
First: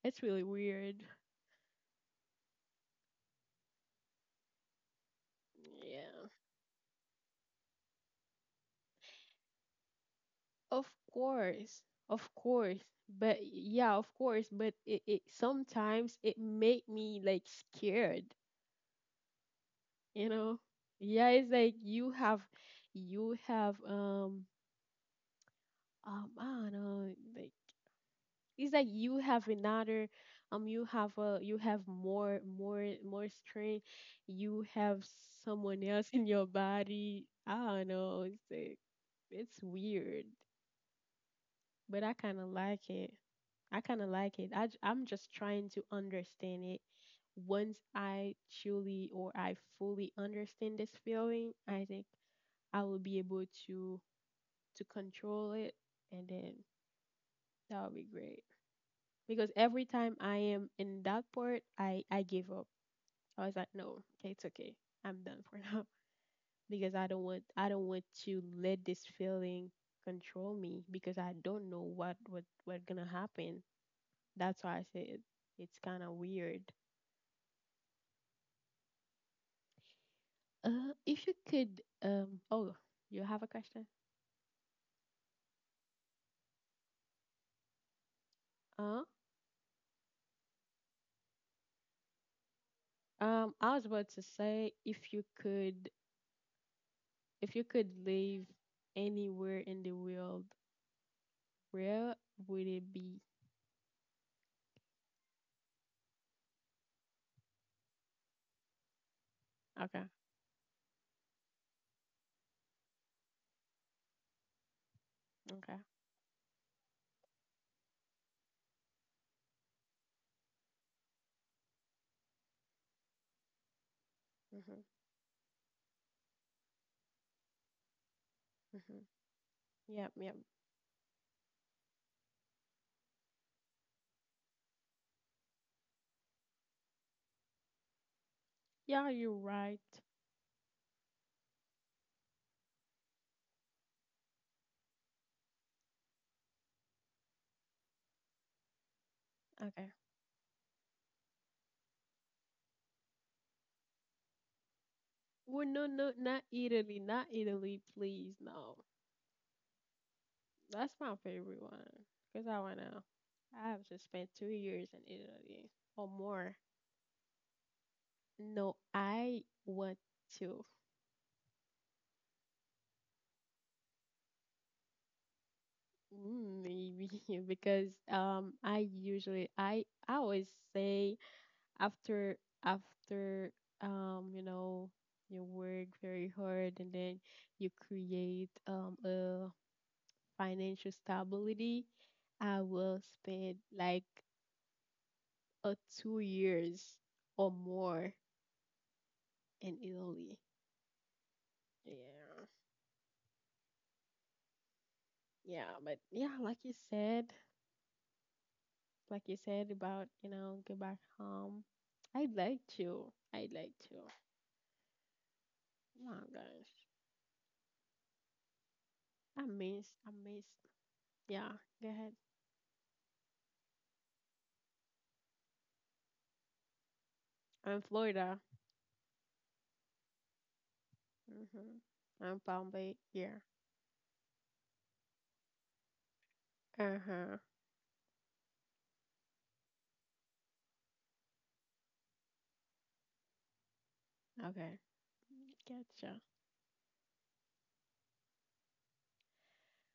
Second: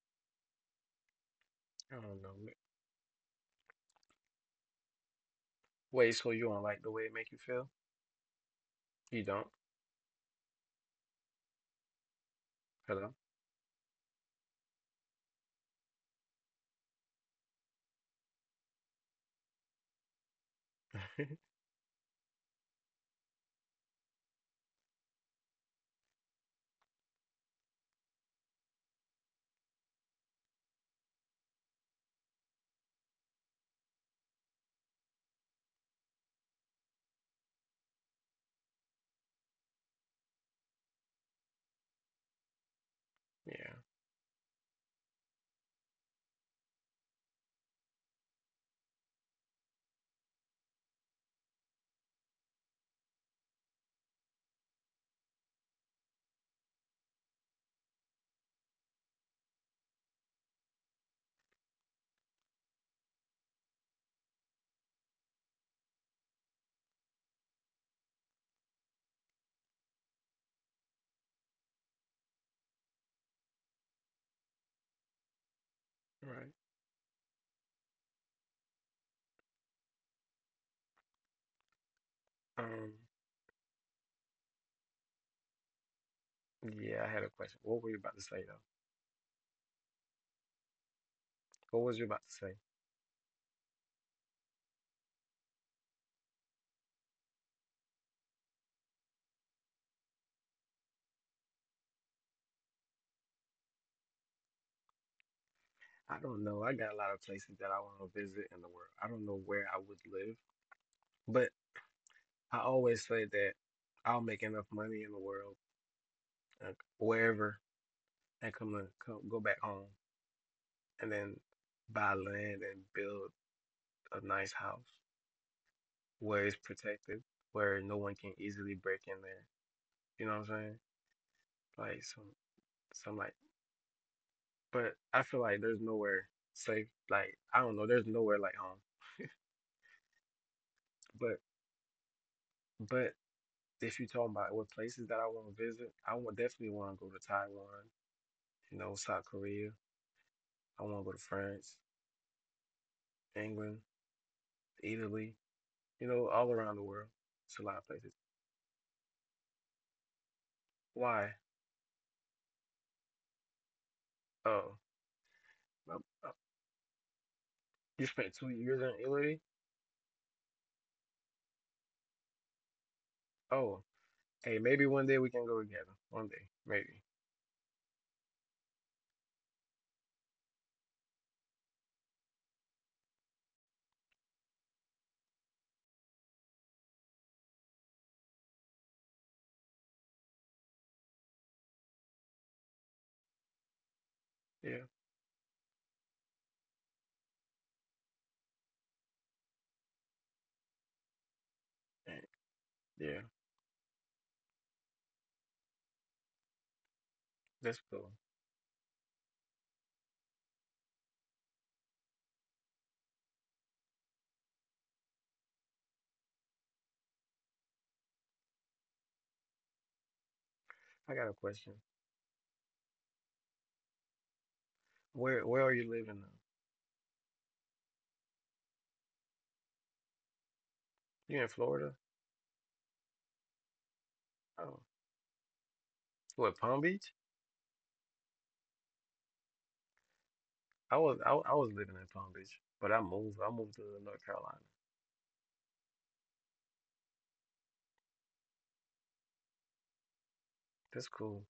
It's really weird.
I don't know, ma- Wait,
Yeah.
so you don't like the way it make you feel? You don't?
Of course. Of course.
Hello?
But yeah, of course, but it sometimes it make me like scared, you know? Yeah,
*laughs*
it's like you have, you have um, um, I don't know, like, it's like you have another um, you have a, you have more, more, more strength, you have someone else in your body. I don't know, it's like, it's weird, but I kind of like it.
Yeah.
I kind of like it. I, I'm just trying to understand it. Once I truly or I fully understand this feeling, I think I will be able to control it. And then that would be great. Because every time I am in that part, I give up. I was like, no, okay, it's okay. I'm done for now, *laughs* because I don't want to let this feeling control me, because I don't know what gonna happen. That's why I say it,
All right.
it's kind of weird. If you
Um.
could, oh, you have a question?
Yeah, I had a question. What were you about to say though?
Uh,
What was you about to say?
I was about to say, if you could live anywhere in the world, where would it be?
I don't know. I got a lot of places that I want to visit in the world. I don't know where I would live,
Okay,
but I always say that I'll make enough money in the world, uh,
okay.
wherever, and come, to, come go back home and then buy land and build a nice house
Mm-hmm.
where it's protected, where no one can easily break in there. You know
Mm-hmm.
what I'm saying?
Yep, yep.
Like some like, but I feel like there's nowhere safe. Like I don't know. There's nowhere like home. *laughs*
Yeah, you're right.
But but if you're talking about what places that I want to visit, I would definitely want to go to Taiwan, you know, South Korea. I want to go to
Okay.
France, England, Italy, you know, all around the
Well,
world.
no, no,
It's a lot
not
of places.
Italy, not Italy, please. No,
Why?
that's my favorite one. Cause I wanna,
Oh,
I have just spent two
uh, uh,
years in Italy or more.
you spent 2 years in Italy?
No, I want to.
Oh, hey, maybe one day we can go together. One day, maybe.
Mm, maybe. *laughs* Because I usually, I always say after, after you know, you work very hard and then you create a financial stability, I will
Yeah,
spend like a 2 years or more in Italy.
eh, yeah,
Yeah. Yeah, but
that's
yeah,
cool.
like you said about, you know, go back home. I'd like to. I'd like to. Oh my gosh. I
I got a
miss, I
question.
miss. Yeah, go ahead.
Where are you living now?
I'm Florida.
You in Florida?
Mm-hmm. I'm Palm Bay.
Oh,
Yeah.
what, Palm Beach?
Uh-huh.
I was living in Palm Beach, but I moved. I moved to North Carolina.
Okay. Gotcha.
That's cool.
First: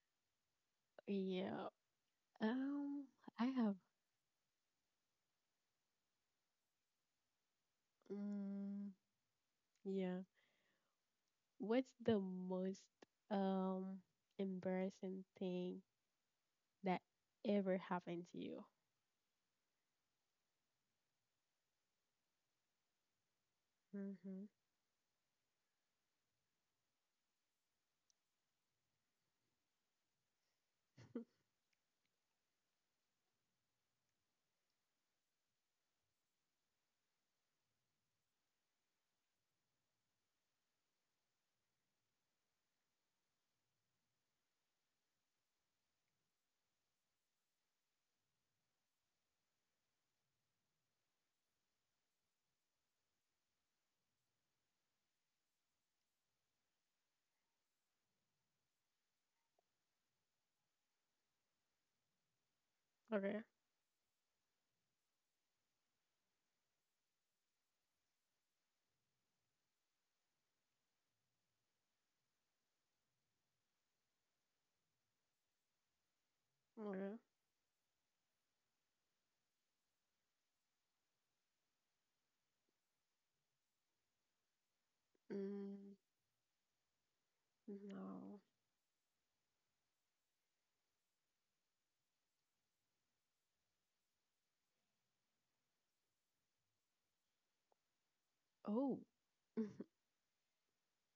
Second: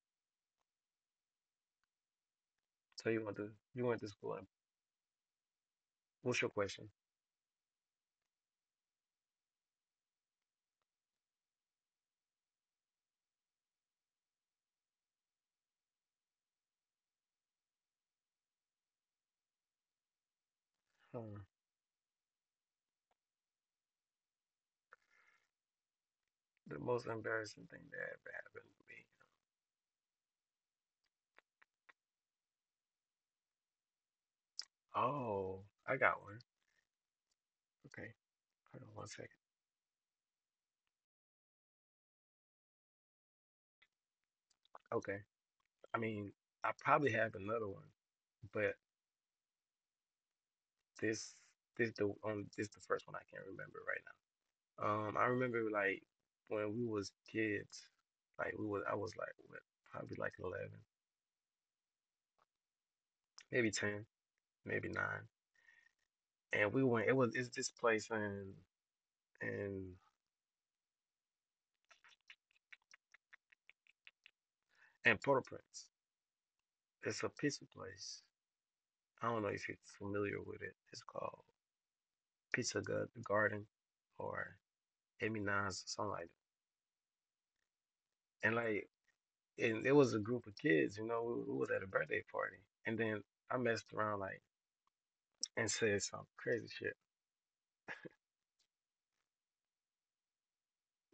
Yeah. Um,
So
I have.
you went to school. What's your question?
Mm, yeah. What's the most um embarrassing thing that ever happened to you?
Hmm.
Mm-hmm.
The most embarrassing thing that ever happened to me. Oh, I got one. Okay, hold on one second. Okay, I mean, I probably have another one, but this this the on this the first one I can't remember right now. I remember like when we was kids, like we was I was like what, probably like 11,
*laughs* Okay.
maybe 10, maybe 9, and we went. It's this place in in Port-au-Prince.
Okay.
It's a pizza place. I don't know if you're familiar with it. It's called Pizza Gu- Garden or Emmy Nines or
Mm,
something like
no.
that. And it was a group of kids, you know, we was at a birthday party. And then I messed around like and said some crazy shit.
Oh. *laughs*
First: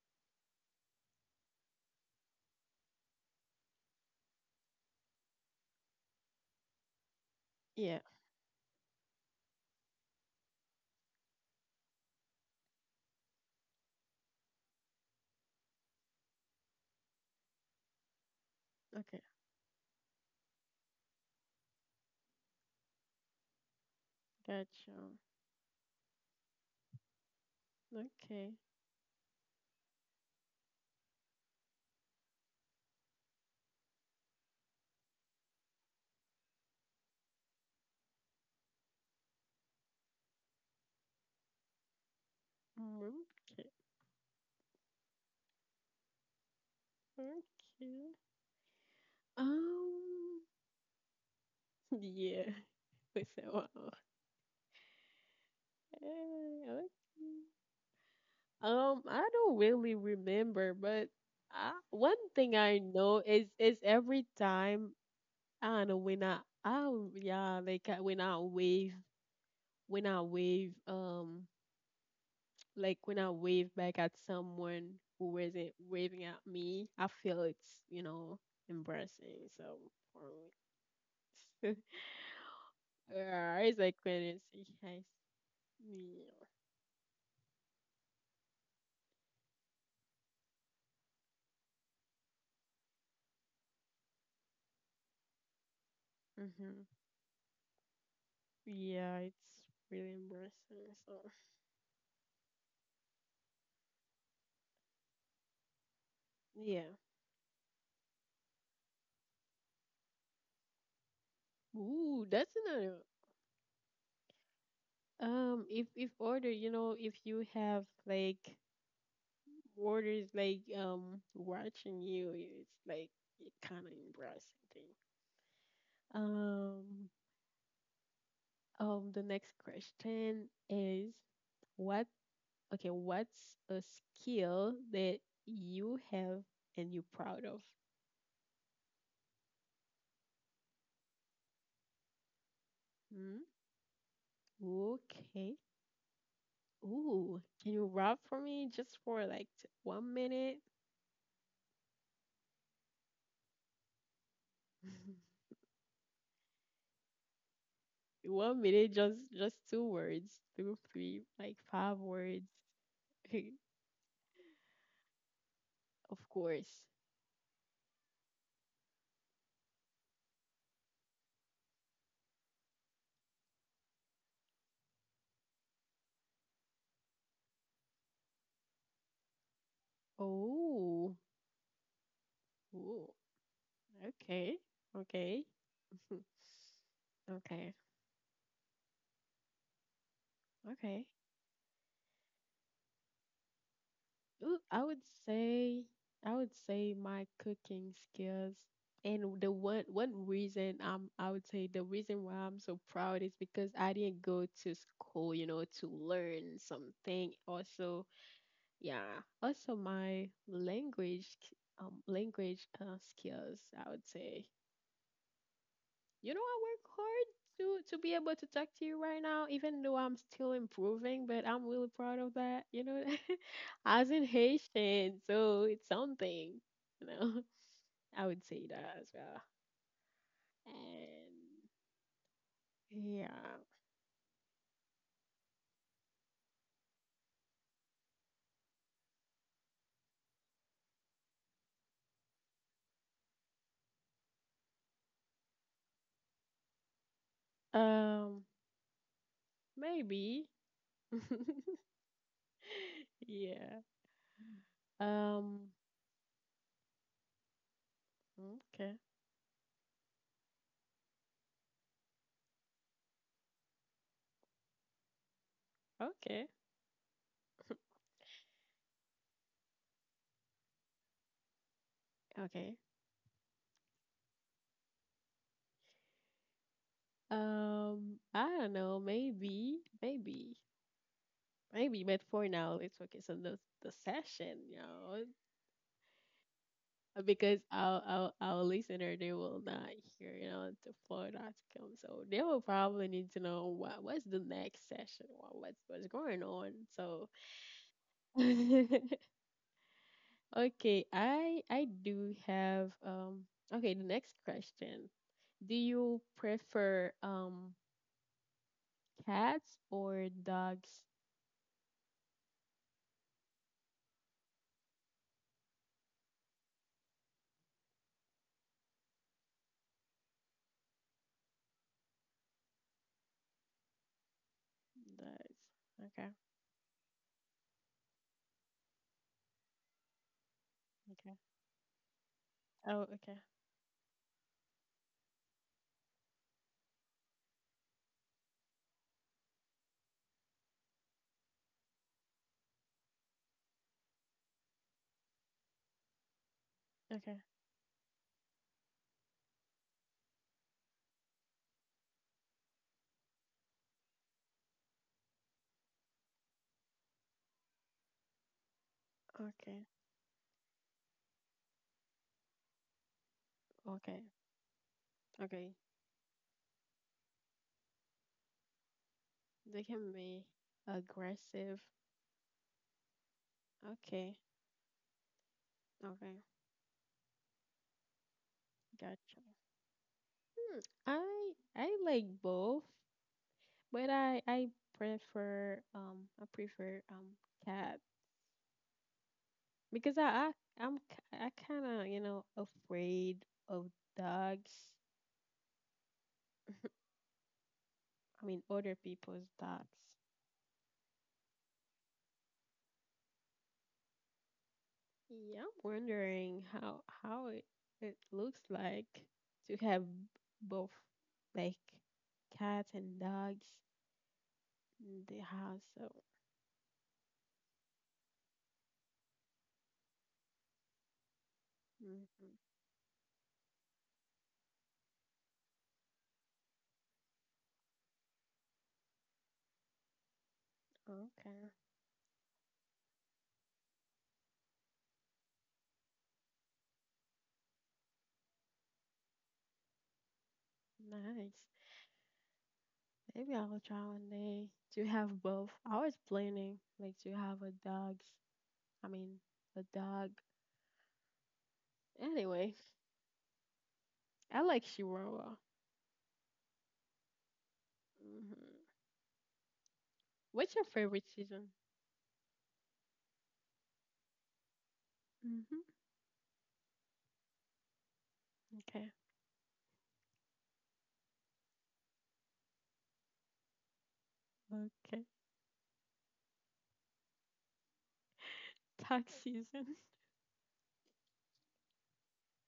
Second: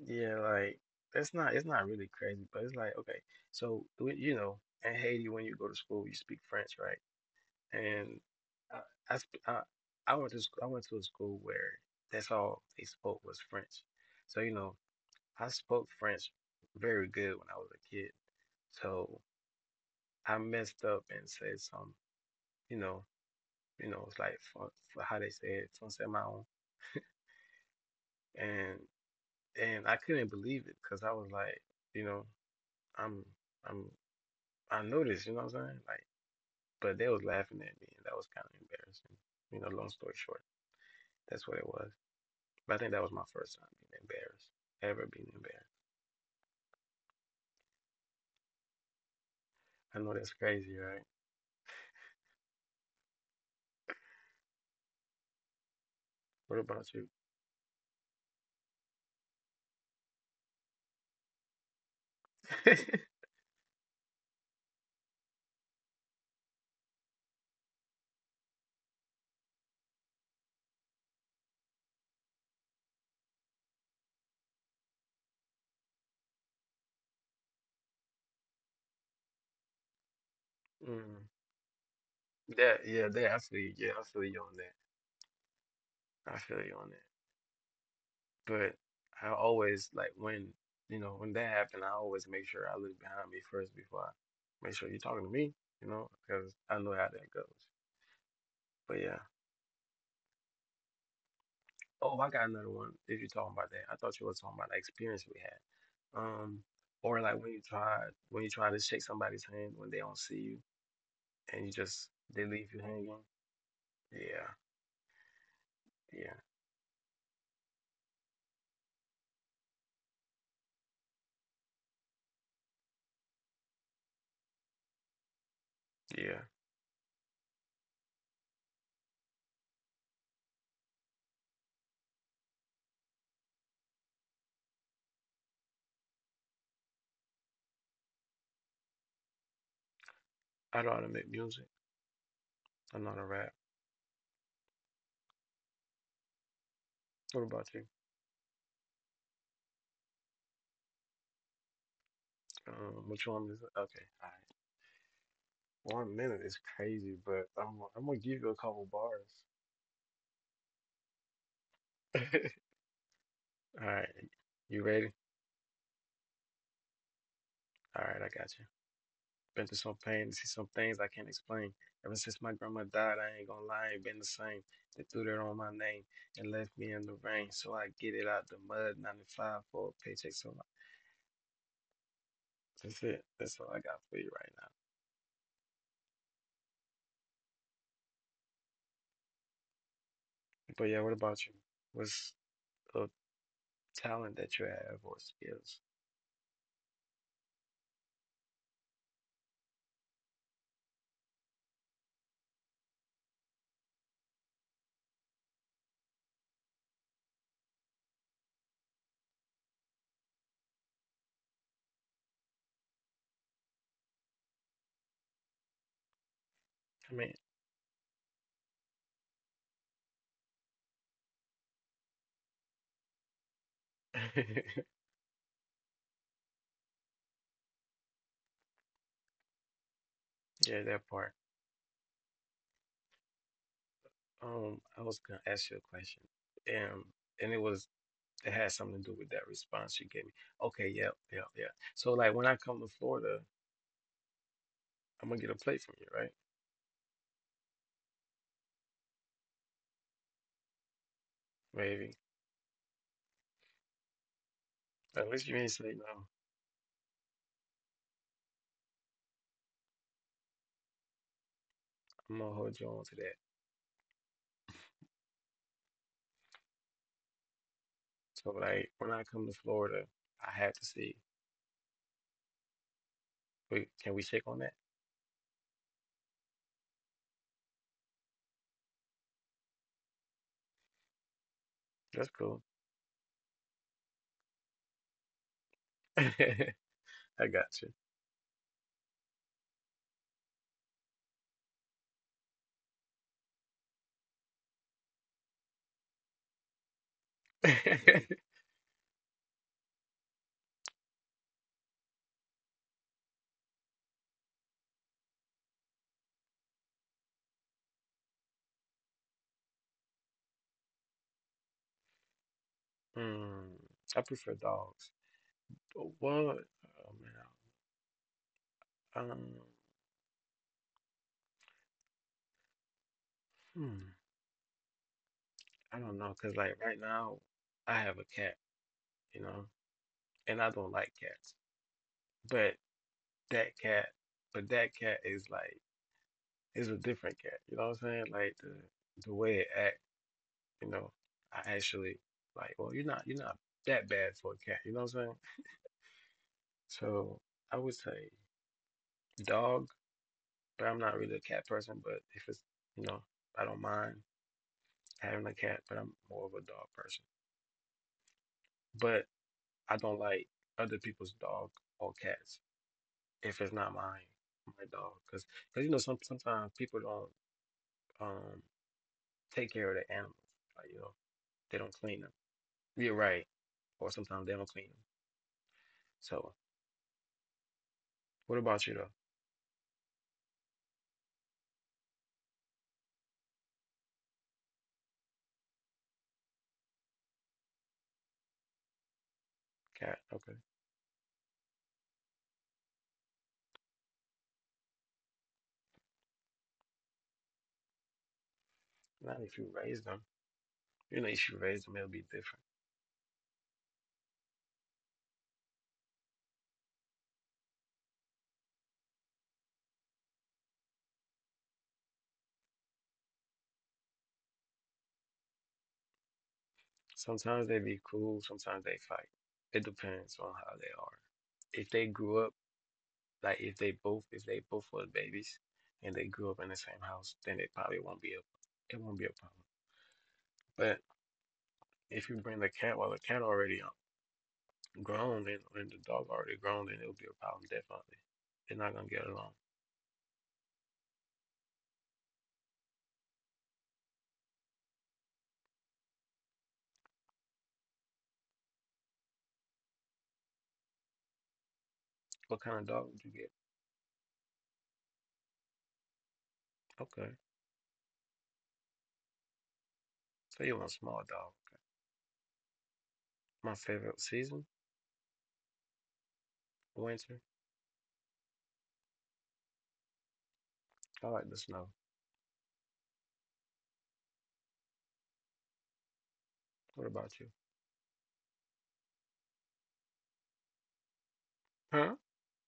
Yeah, like that's not it's not really crazy, but it's like okay, so you know, in Haiti when you go to school, you speak French, right?
Yeah.
And I I, sp- I, I went to I went to a school where that's all they spoke was French. So you know. I spoke French very good when I was a kid,
Okay.
so I messed up and said some, you know, it's like for
Gotcha.
how they say it, français marron,
Okay.
and I couldn't believe it because I was like, you know, I'm I'm I know this, you know what I'm saying? Like, but they was laughing at me, and that was kind of embarrassing. You know, long story short, that's what it was. But I think that was
Mm,
my first time
okay.
being embarrassed, ever being embarrassed.
Okay.
I know that's
Um.
crazy, right?
*laughs* Yeah. *laughs* We said, wow.
What
Hey, okay.
about you?
I don't really remember, but I, one thing I
*laughs*
know is every time, I don't know when I, oh yeah, like when I wave, when I wave um like when I wave back at someone who wasn't waving at me, I feel it's, you know, embarrassing. So for
Mm.
me,
Yeah,
*laughs*
they I feel
yeah,
you.
it's
Yeah,
like
I feel you
when
on
it's
that.
guys,
I
yeah,
feel you on that. But I always like when you know when that happened, I always make sure I look behind me first before I make sure you're talking to me. You know, because
hmm,
I know how that goes. But
yeah,
yeah.
it's really embarrassing. So
Oh, I got another one. If you're talking about that, I thought you were talking about the experience we had.
yeah.
Or like when you try to shake somebody's hand when they don't see you and you just
Ooh,
they
that's
leave you
another.
hanging. Yeah,
If,
yeah,
order, you know, if you have like orders, like um, watching you, it's like, it kind of embarrassing thing.
yeah.
Um, the next question is what? Okay, what's a skill that you have and you're proud of?
I know how to make music. I know how to
Hmm?
rap.
Okay.
What
Ooh,
about
can
you?
you rap for me just for like 1 minute?
Which one is it? Okay, all
*laughs*
right. 1 minute is crazy, but I'm gonna give you a
one
couple
minute just
bars.
just two words, two three, like five words.
*laughs*
*laughs*
All right, you ready?
Of course.
All right, I got you. Been through some pain to see some things I can't explain. Ever since my grandma died, I ain't gonna lie, I ain't been the same. They threw that on my name and left me in the rain, so I get it out the mud. 95 for a paycheck, so I-
Oh.
that's
Ooh.
it. That's all I got for you right
Okay,
now.
okay. *laughs* Okay,
But yeah,
okay.
what about you? What's a talent that
Ooh,
you
I
have
would
or skills?
say, I would say my cooking skills. And the one, reason, um, I would say the reason why I'm so proud is because I didn't go to school, you know, to learn something. Also. Yeah. Also, my language, um, language, skills, I would say. I work
I
hard
mean,
to be able to talk to you right now, even though I'm still improving, but I'm really proud of that. *laughs* As in
*laughs*
Haitian, so it's something, you know. *laughs* I would say that as well.
yeah, that part.
And yeah.
I was gonna ask you a question, and it was it had something to do with that response you gave me. Okay, yeah. So like when I come to Florida, I'm gonna get a plate from you, right?
Um, maybe. *laughs*
Maybe.
Yeah.
At least you
Um,
ain't say no.
okay.
I'm gonna hold you on to that.
okay.
So like when I come to Florida, I have to see.
Okay.
Wait, can we check on that?
I don't know. Maybe, maybe, maybe. But
That's
for
cool.
now, let's focus on the session,
*laughs* I
because
got you.
our listener they will not hear, the full outcome. So they will probably need to know what's the next session, what's going on. So,
*laughs*
*laughs* okay, I do have. Okay, the next question. Do you prefer cats or dogs?
mm, I prefer dogs. But what? Oh man. Um. Hmm.
Dogs.
I don't
Okay.
know, cause like right now, I have a cat, you know, and I don't like
Okay.
cats. But
Oh, okay.
that cat, but that cat is like, is a different cat. You know what I'm saying? Like the way it act, you know, I actually like. Well, you're not that bad for a cat. You know what I'm saying?
Okay.
So I would say dog, but I'm not really a cat person. But if it's you know, I don't mind having a cat, but I'm more of a dog person. But
Okay.
I don't like other people's dog or cats. If it's
Okay.
not my dog. Because
Okay.
you know, sometimes people don't um
They
take care
can
of their
be
animals. Like you know,
aggressive.
they don't clean them. You're right. Or
Okay.
sometimes they don't clean them.
Okay.
So what about you though,
Gotcha. Hmm. I like both, but I prefer cat because I,
cat? Okay,
I I'm ki- I kind of afraid of dogs. I mean other people's
not if you
dogs.
raise them. You know, if you raise them, it'll be different.
Yeah, I'm wondering how it looks like to have both like cats and dogs in the house. So,
Sometimes they be cool. Sometimes they fight. It depends on how they are. If they grew up,
hmm
like if they both were babies, and they grew up in the same house, then it probably won't be a, it won't be a problem. But
okay,
if you bring the cat while the cat already grown and, the dog already grown, then it'll be a problem definitely. They're not gonna get along.
nice. Maybe I'll try one day to have both. I was planning like to have a dog. I mean, a dog.
What
Anyway,
kind of dog would you get?
I like Chihuahua.
Okay,
Hmm.
so
What's
you
your
want a small
favorite
dog.
season?
My favorite season,
Hmm.
winter.
Okay,
I like the snow.
okay.
What about you?
*laughs* Dog season.
Huh?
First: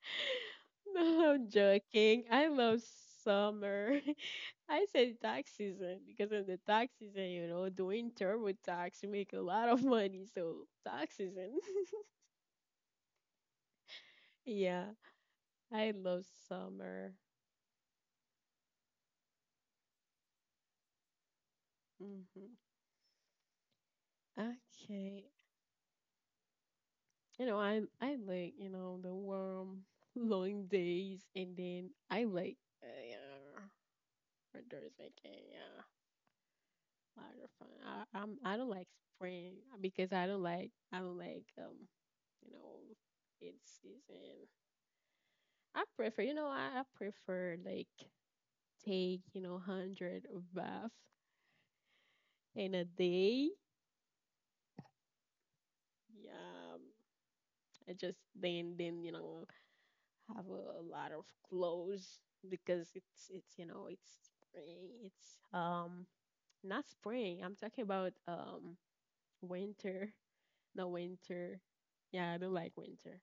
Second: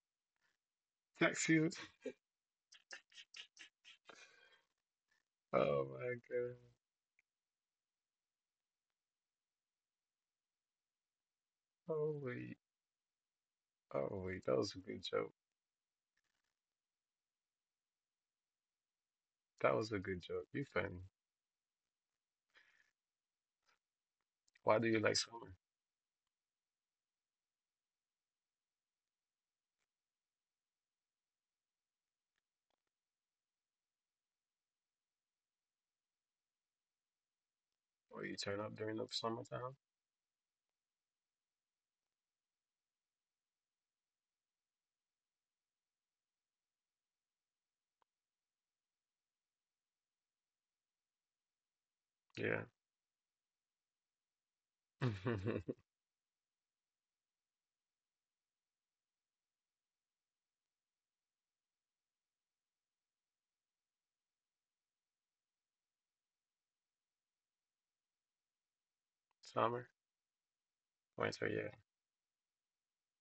*laughs* No,
Next
I'm
season?
joking. I love summer. *laughs* I said tax
Oh
season
my
because in
god.
the tax season, doing turbo tax, you make a lot of money. So tax season. *laughs*
Oh wait. Oh wait. That was a
Yeah,
good joke.
I love summer.
That was a good joke. You funny.
Hmm.
Why do you like
Okay.
summer?
You know, I like, the warm, *laughs* long days and then I like yeah, outdoors making, yeah, lot of fun. I
Or you
I'm I
turn
don't
up
like
during the
spring
summertime?
because I don't like you know, it's isn't. I prefer, I prefer like take, 100 bath
Yeah.
in a day.
*laughs*
Yeah, I just then have a lot of clothes because it's it's spring. It's not spring. I'm talking about
Summer,
winter. No
winter.
winter.
Yeah.
Yeah, I don't like winter.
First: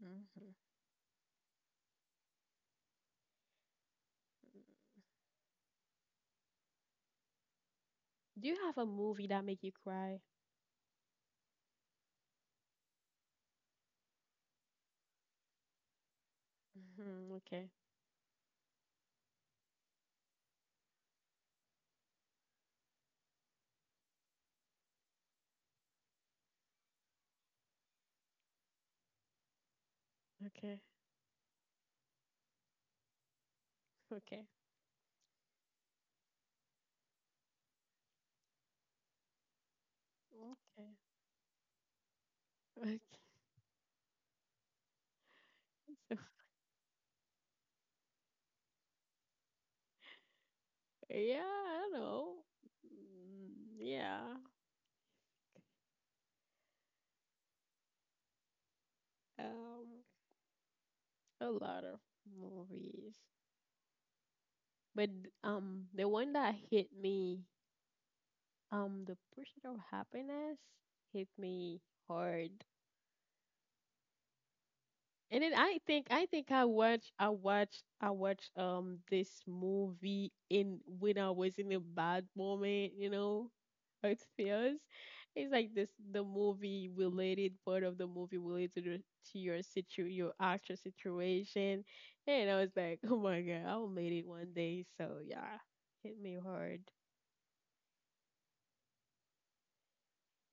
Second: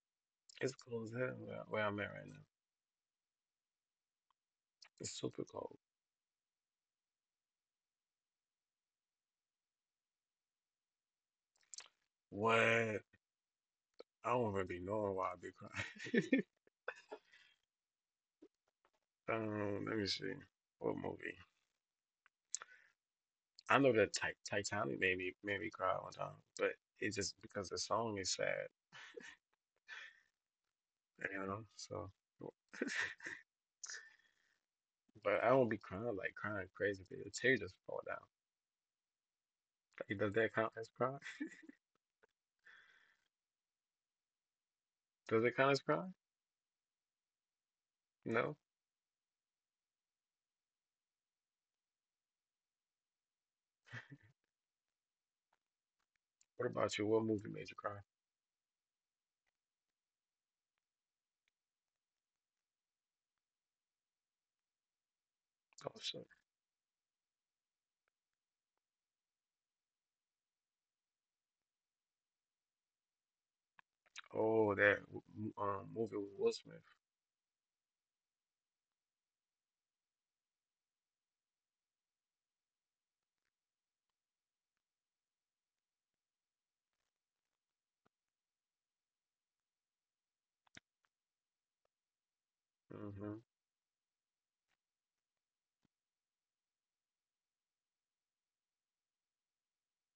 Hmm.
It's cold as hell where I'm at right now. It's super cold.
Do you have a movie that make you cry?
What? I don't really know why I be crying.
Hmm. Okay.
*laughs* Let me see. What movie? I know that Titanic made me cry one time, but it's just because the song is sad,
Okay.
you know. So,
Okay.
but I don't be crying like crying crazy. The tears just fall down. Like, does that count
Okay.
as crying?
Okay.
Does it count as crying?
*laughs*
No.
So yeah, I don't know. Mm, yeah.
What about you? What movie made you cry?
Um, a lot of movies, but the
Oh
one
shit.
that hit me, the pursuit of happiness hit me hard.
Oh, that
And then I think I
movie
think I
with Will Smith.
watched I watched I watched um this movie in when I was in a bad moment, *laughs* how it feels. It's like this the movie related part of the movie related to your actual situation, and I was like, *laughs* oh my god,
Hmm.
I'll made it one day. So yeah, hit me hard.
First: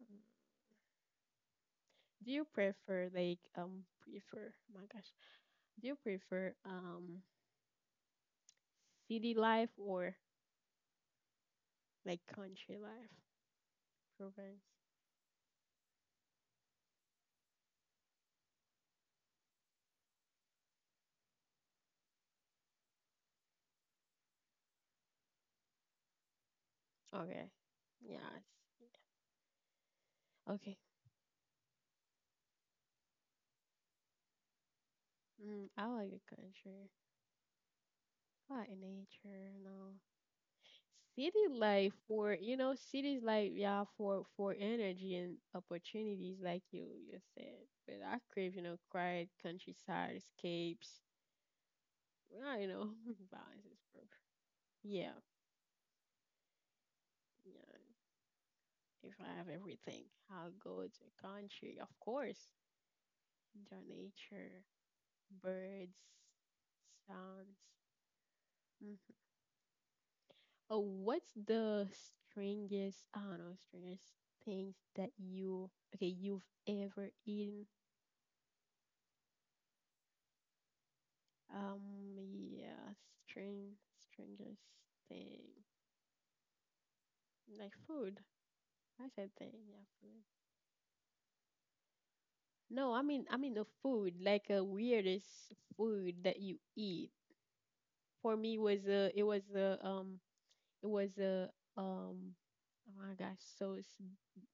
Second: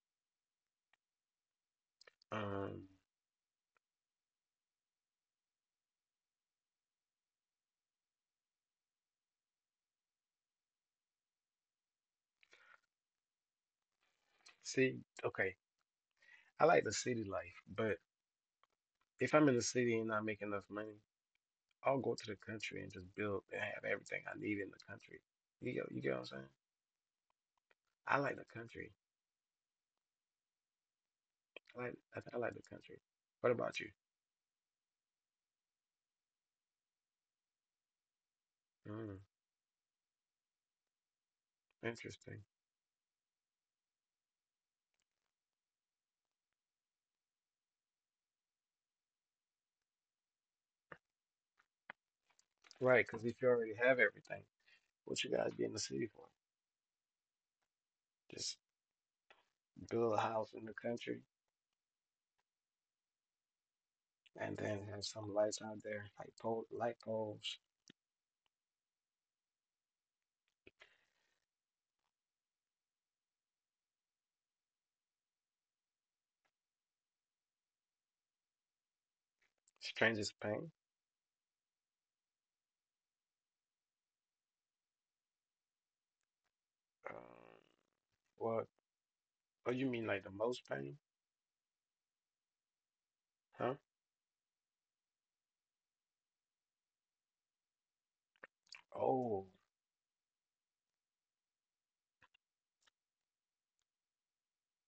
Mm. Do you
Um,
prefer like prefer? Oh my gosh, do you prefer city life or like country life, Provence.
see, okay. I like the city life, but if I'm in the city and not making enough money. I'll go to the country and just build and have everything I need in the country. You get what I'm saying?
Okay.
I like the
Yes.
country.
Okay.
I like the country. What about you?
Mm, I like the country. I like
Mm,
nature. No. City life
interesting.
for cities like yeah for energy and opportunities like you said. But I crave quiet countryside escapes. Well,
Right, because if you
*laughs*
already
balance
have
is perfect.
everything, what you
Yeah.
guys be in the city for?
Yeah.
Just
If I have
build a
everything,
house in the
I'll go
country
to country. Of course, enjoy
and then
nature.
have some lights out there,
Birds,
like pole light poles.
sounds. Hmm. Oh, what's the strangest, I don't know, strangest things that you, okay, you've ever eaten?
Strangest pain.
Um, yeah, strange, strangest thing.
Um,
Like food.
what?
I
Oh,
said
you
thing,
mean
yeah,
like the
food.
most pain?
No, I mean, I
Huh?
mean the food, like a weirdest food that you eat. For me,
Oh,
it was um, oh my gosh, so it's,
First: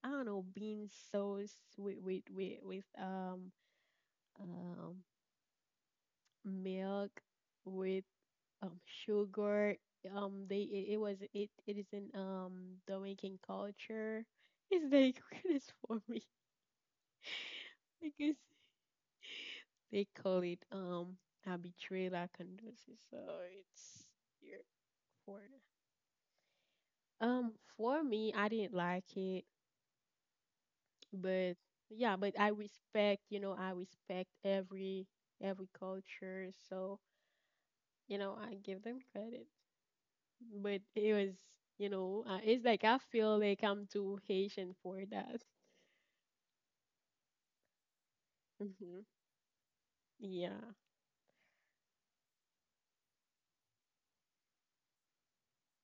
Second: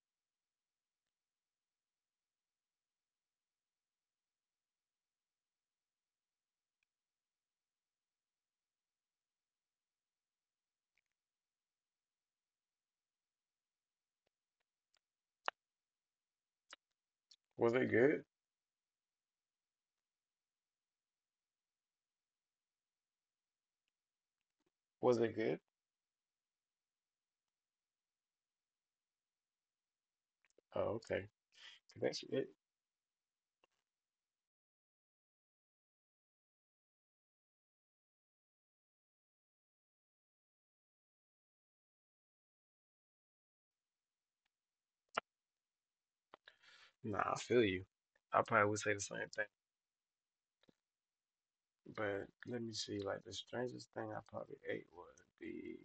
I don't know, bean sauce with um milk with um sugar. They it, it was it it is in Dominican culture. It's very *laughs* weirdest for me
was it good?
because they call it habitrela condosis. So it's weird
Was it
for
good?
um for me. I didn't like it,
Oh, okay.
but yeah,
That's
but
it.
I respect. You know, I respect every culture. So I give them credit. But it was, it's like I feel like I'm too Haitian for that.
Nah, I feel you. I probably would say the
Hmm.
same thing.
Yeah.
But let me see, like the strangest thing I probably ate would be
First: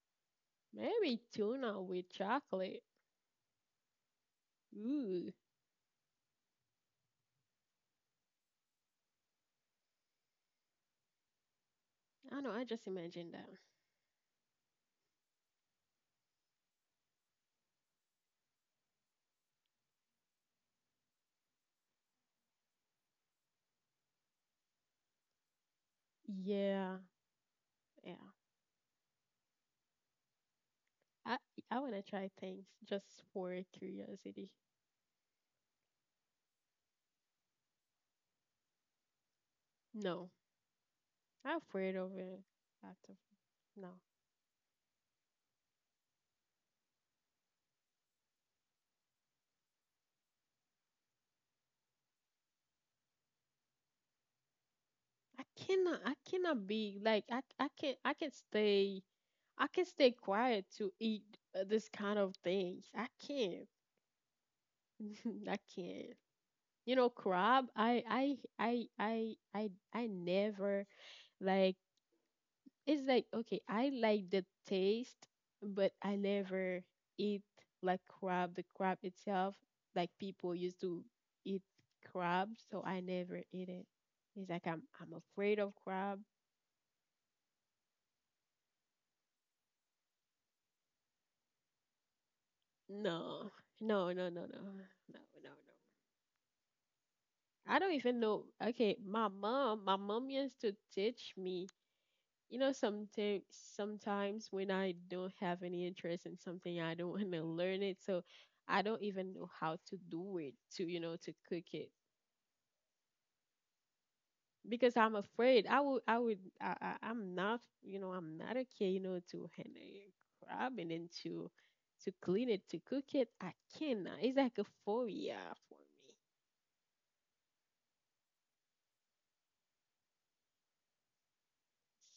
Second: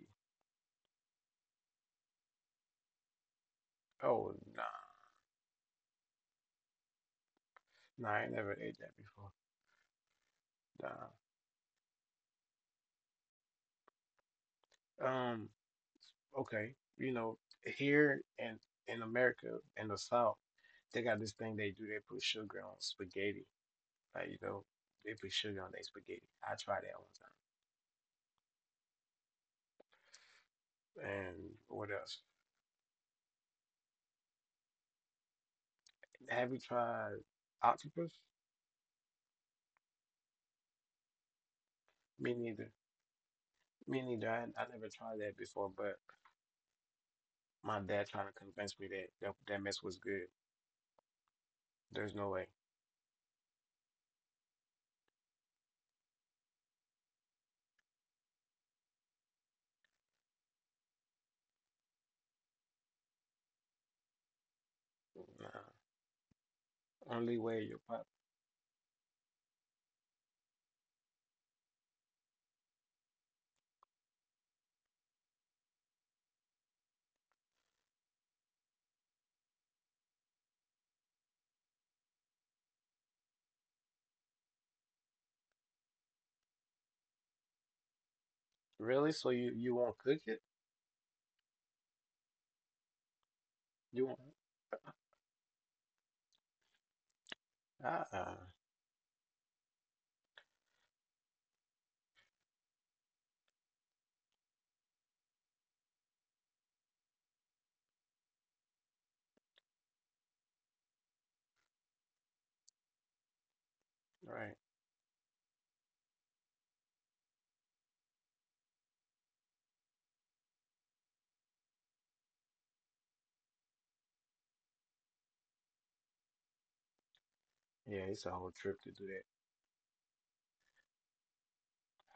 Maybe tuna with chocolate.
oh nah.
Ooh.
Nah, I ain't never ate that before.
I know, I just imagined that.
Nah. Okay. You know, here in America, in the South, they got this thing they do, they put sugar on spaghetti. Like, you know, they put sugar on their spaghetti. I tried that
Yeah.
one
Yeah.
time. And
I
what
I wanna
else?
try things just for curiosity.
Have you tried octopus?
No. I'm afraid of
Me
it.
neither.
After.
Me
No.
neither. I never tried that before, but my dad trying to convince me that that mess was good. There's no way.
I cannot be like I can stay I can stay quiet to eat this kind of things. I can't. *laughs* I
Nah.
can't. You know,
Only way
crab.
your
I
pop.
I I I I I never like. It's like okay, I like the taste, but I never eat like crab. The crab itself, like people used to eat crab, so I never eat it. It's like I'm afraid of crab.
Really? So you won't cook it?
No, no,
You
no,
won't?
no, no, no, no, no. I don't even
Uh-uh.
know. Okay, my mom used to teach me. You know, sometimes when I don't have any interest in something, I don't want to learn it, so I don't even know how to do it to you know to cook it
Right.
because I'm afraid I would I'm not I'm not okay to handle crab and then to clean it to cook it I cannot. It's like a phobia for me.
Yeah, it's a whole trip to do that.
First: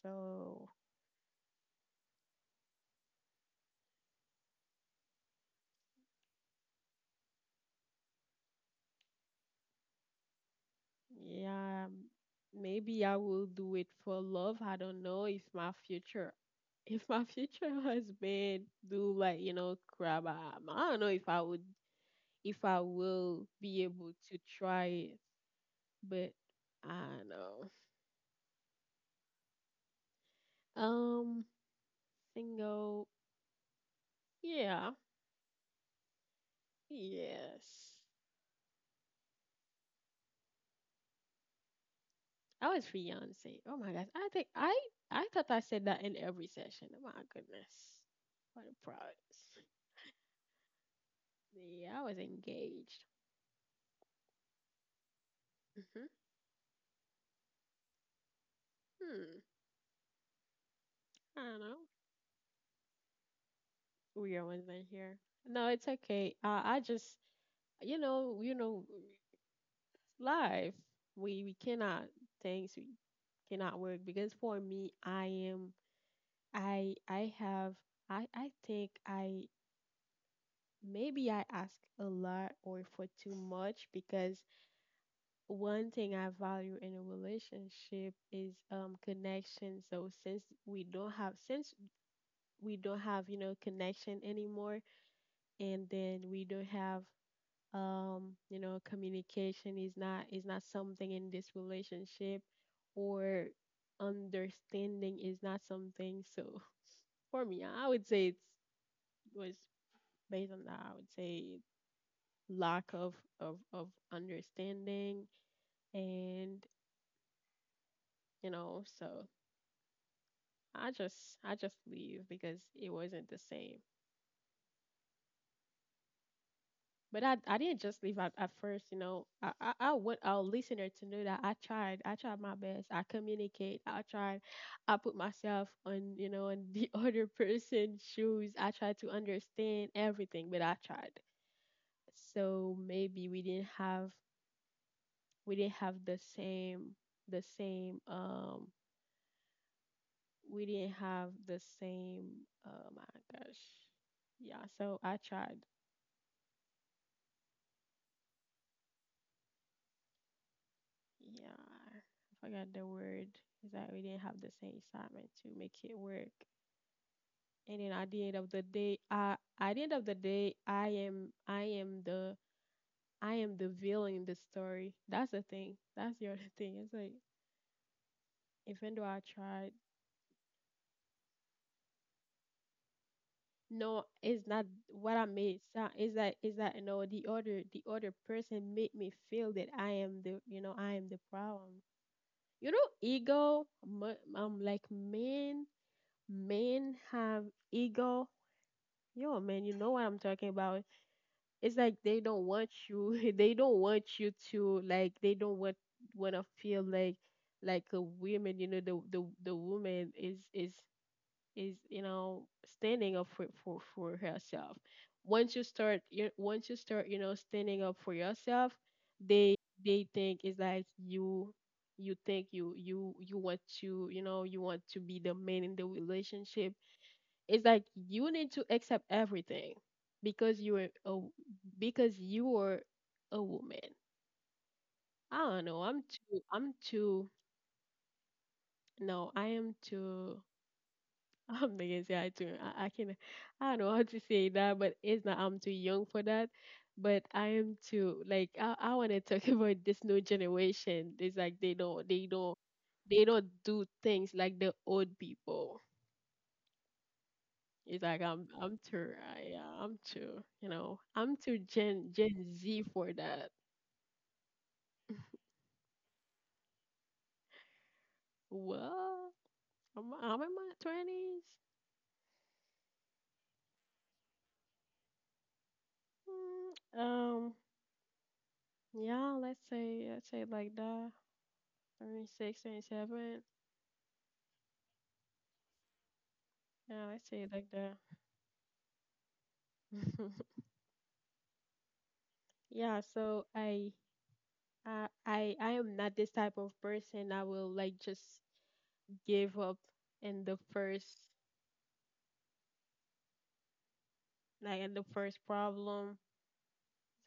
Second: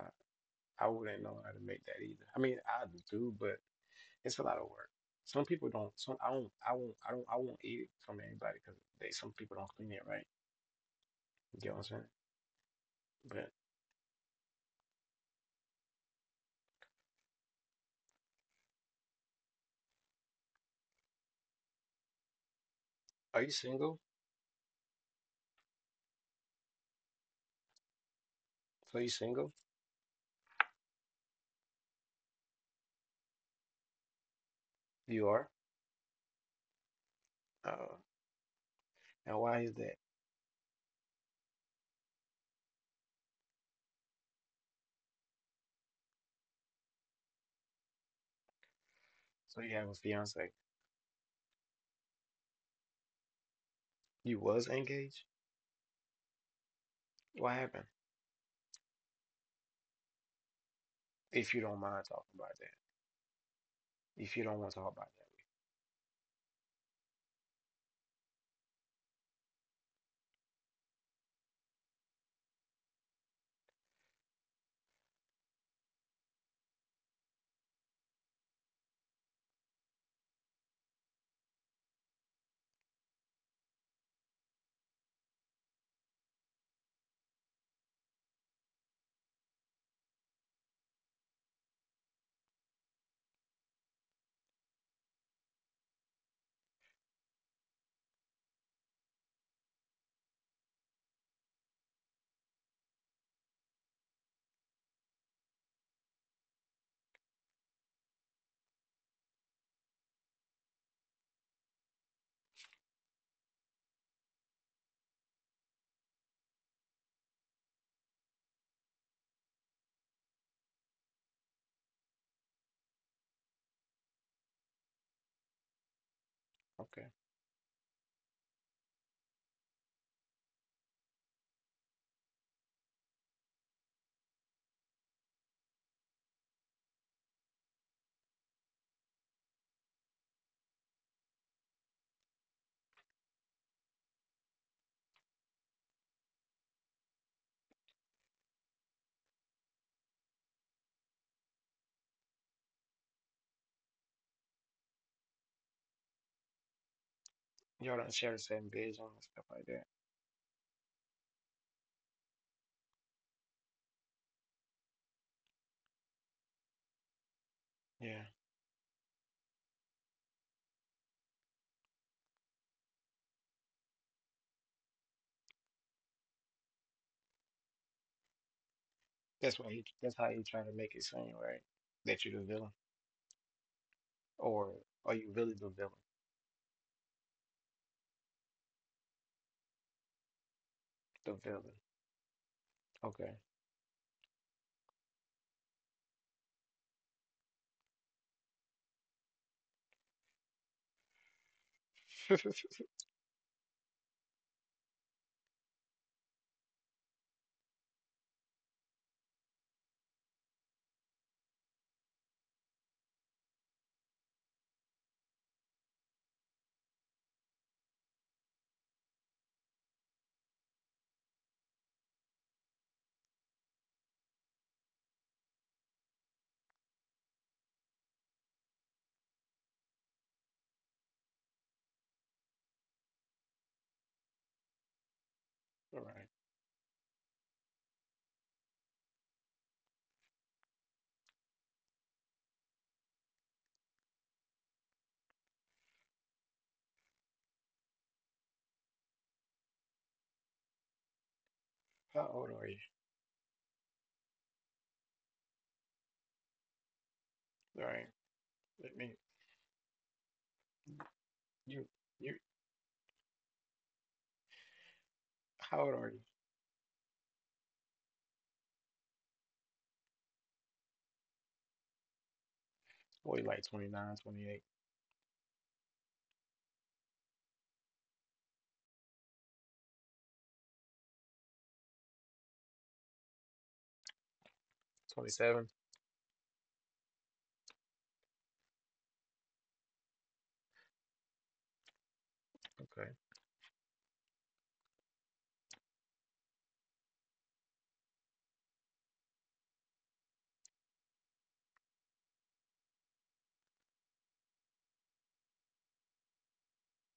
So,
I wouldn't know how to make that either. I mean, I do, but it's a lot of work. Some people don't. Some I don't. I won't. I don't. I won't eat it from anybody because they. Some people don't clean it right. You get what I'm
yeah,
saying?
maybe I will
But
do it for love. I don't know if my future *laughs* if my future *laughs* husband do like, you know, grab I don't know if I
are
will
you
be
single?
able to try it, but I don't know.
So you single?
Um, single. Yeah.
You are.
Yes.
Uh, and why is that?
I was fiance. Oh my gosh. I thought I said that in every session. Oh my goodness. What a prize.
So you have a fiance?
Yeah, I was engaged.
You was engaged?
Hmm.
What happened?
Hmm. I
If
don't
you
know.
don't mind talking about that. If
Weird
you don't
ones
want to
in
talk about
here.
that.
No, it's okay. I just, you know, you know, life. We cannot things we cannot work because for me, I am, I have, I think I maybe I ask a lot or for too much because one thing I value in a relationship is connection. So since we don't have connection anymore, and then we don't have communication is not something in this relationship or understanding is not something. So *laughs* for me I would say it was based on that. I would say lack of understanding and so I just leave because it wasn't the same.
Okay.
But I didn't just leave at first. I want our listener to know that I tried. I tried my best. I communicate. I tried. I put myself on the *laughs* other person's shoes. I tried to understand everything, but I tried. So maybe we didn't have the same we didn't have the same, oh my gosh. Yeah, so I tried.
Y'all don't share the same vision and stuff like that.
Yeah, I forgot the word. Is that we didn't have the same assignment to make it work. And then at
Yeah.
the end of the day, I am the villain in the story. That's the thing. That's the other thing. It's like even though I
That's why
tried,
he, that's how you trying to make it seem, right? That you're the villain.
no, it's
Or
not
are
what
you
I
really the
made.
villain?
So it's that the other person made me feel that I am the
The villain.
problem. You know,
Okay.
ego. I'm like man men have ego. Yo, man, you know what I'm talking about. It's like they don't want
*laughs*
you. *laughs* They don't want you to like. They don't want to feel like a woman. You know, the woman is standing up for herself. Once you start, standing up for yourself, they they think it's like you think you want to be the man in the relationship. It's like you need to accept everything because you are a because you are a woman. I don't know.
All
I'm
right.
too. I'm too. No, I am too. *laughs* I'm not gonna say I too. I can. I don't know how to say that, but it's not. I'm too young for that. But I am too. Like I want to talk *laughs* about this new generation. It's like they don't. They
How old
don't.
are you?
They don't do things like the old people.
All
It's
right.
like I'm
Let
too
me
I, yeah, I'm too you know I'm too
you
Gen
you
Gen Z for that.
how old are you?
Well, I'm in my twenties.
Well, you like 29, 28,
Mm, um, yeah, let's say like that. 26, 27.
27.
Yeah, let's say like that. *laughs* yeah,
Okay.
so I am not this type of person. I will like just give up in the first in the first problem.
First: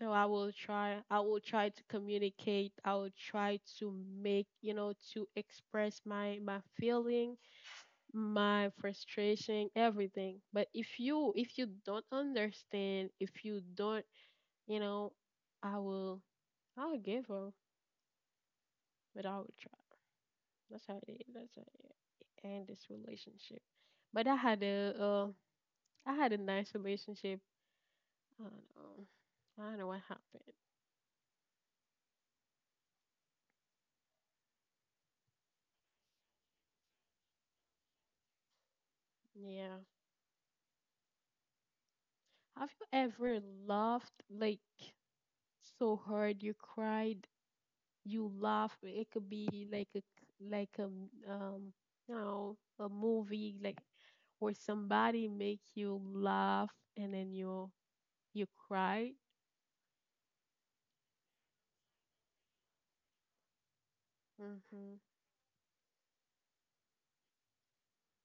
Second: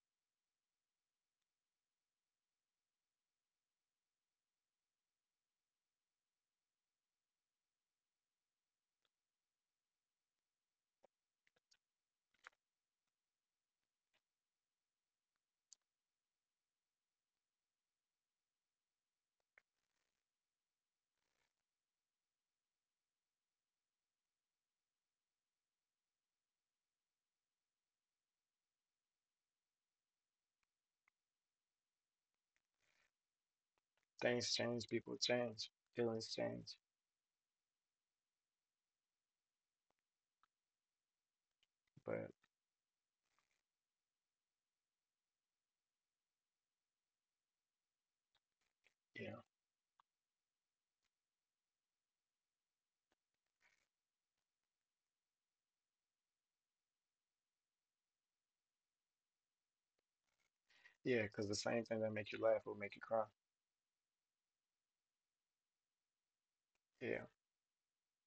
So I will try to communicate. I will try to make, you know, to express my feeling, my frustration, everything. But if you don't understand, if you don't, you know, I will I'll give up, but I will try. That's how it is. That's how it end this relationship. But I had a I had a nice relationship. I don't know. I don't know what happened.
Things change, people change, feelings change.
Yeah.
But
Have you ever laughed like so hard you cried, you laughed? It could
yeah.
be like a um you know, a movie, like, or somebody make you laugh and then you cry.
Yeah, because the same thing that make you laugh will make you cry.
Mm. Mhm.
Yeah.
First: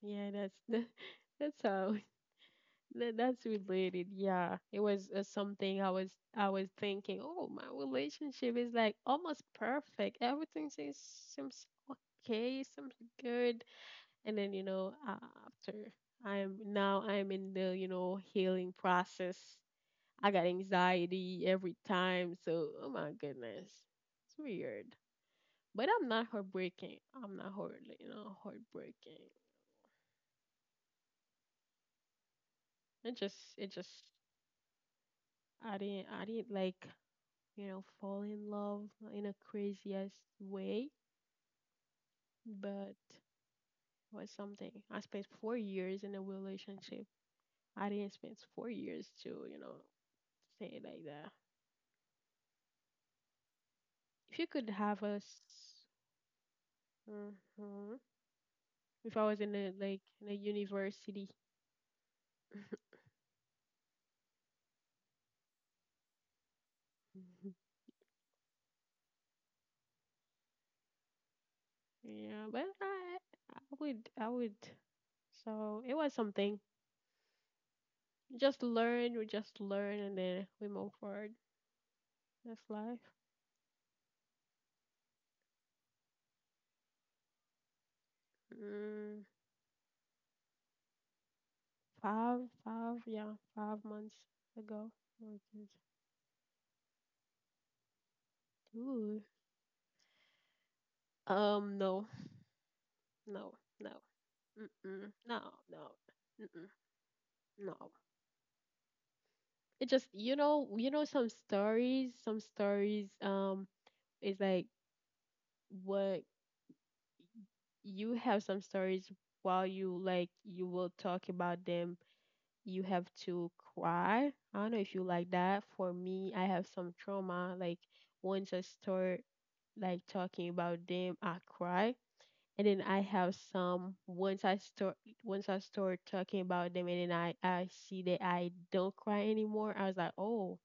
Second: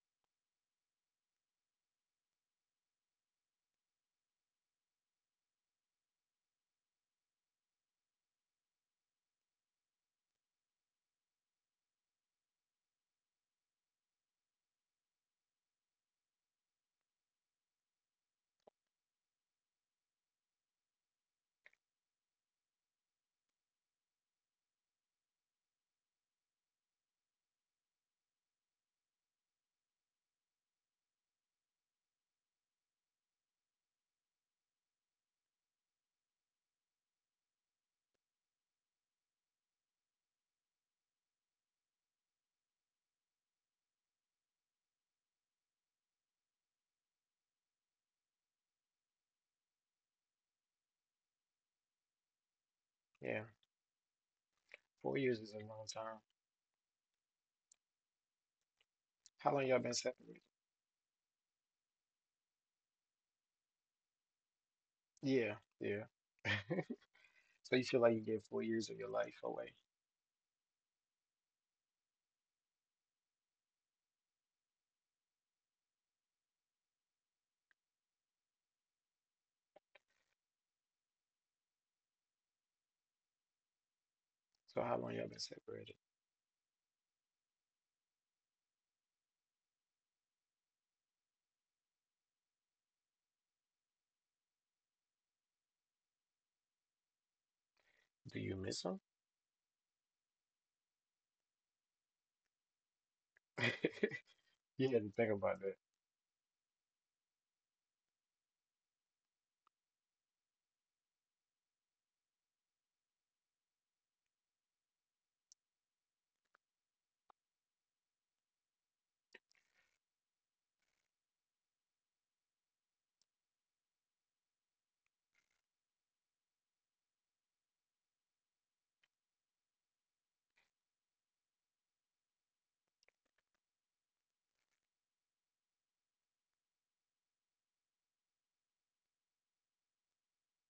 Yeah, that's the, *laughs* that's how *laughs* that's related. Yeah, it was something I was thinking. Oh, my relationship is like almost perfect. Everything seems okay, seems good, and then, you know, after, I'm in the, you know, healing process. I got anxiety every time, so oh my goodness, it's weird, but I'm not heartbreaking. I'm not heart, you know, heartbreaking. It just, I didn't like, you know, fall in love in a craziest way, but it was something. I spent 4 years in a relationship. I didn't spend 4 years to, you know, say it like that.
Yeah,
If you could have
four
us,
years is a long time.
uh if I was
How
in
long
a
y'all been
like in a
separated?
university.
Yeah, yeah. *laughs* So you
*laughs*
feel like you gave 4 years of your life away.
Yeah, but I would. So it was something. We just learn, and then we move forward. That's life.
So how long y'all been separated?
Mm, five, 5 months ago. Oh, geez.
Do you miss them?
Ooh. No, No, No,
*laughs* You had to
mm-mm,
think about that.
no, mm-mm, no. It just, you know, some stories, is like what. You have some stories while you like you will talk about them, you have to cry. I don't know if you like that. For me, I have some trauma. Like once I start like talking about them, I cry. And then I have some, once I start talking about them, and then I see that I don't cry anymore. I was like, oh,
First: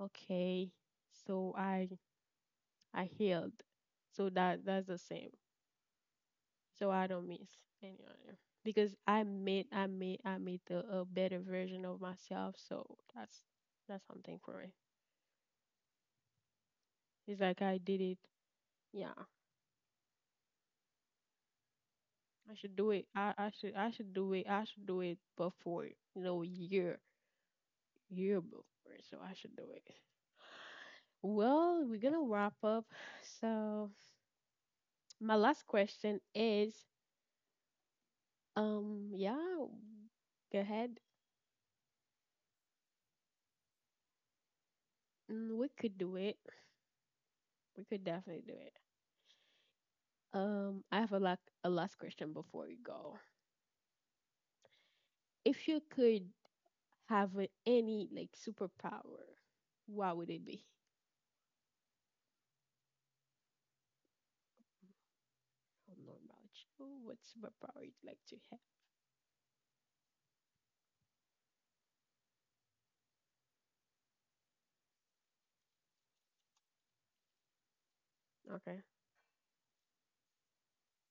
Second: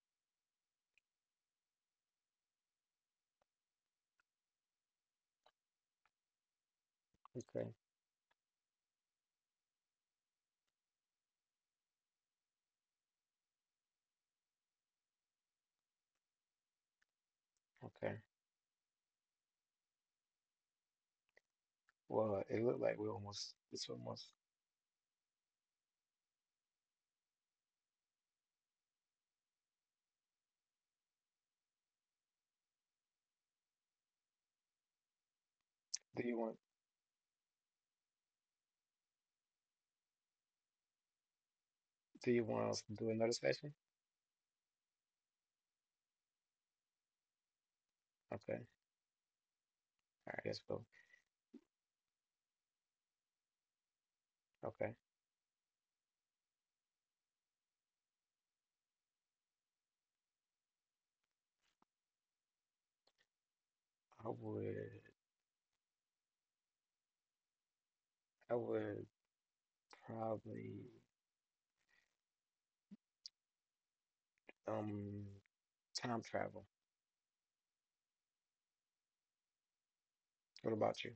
okay. So I healed. So that's the same. So I don't miss
Okay,
anyone, because I made a better version of myself. So that's that's something for me. It's like I did
okay.
it. Yeah,
Well,
I
it
should
looked
do
like we
it.
almost, it's
I should
almost.
do it. I should do it before, you know, year before. So I should do it. Well, we're gonna wrap up. So my last
Do
question
you want,
is, yeah, go ahead.
do you want us to do another session?
Mm, we could do it. We could definitely
Okay, all
do it.
right, let's go.
I have a lot, a last question before we go.
Okay,
If you could have a, any like superpower, what would it be?
I would,
I don't know about you. What superpower you'd like to
I
have?
would probably, um, time travel.
Okay,
What about you?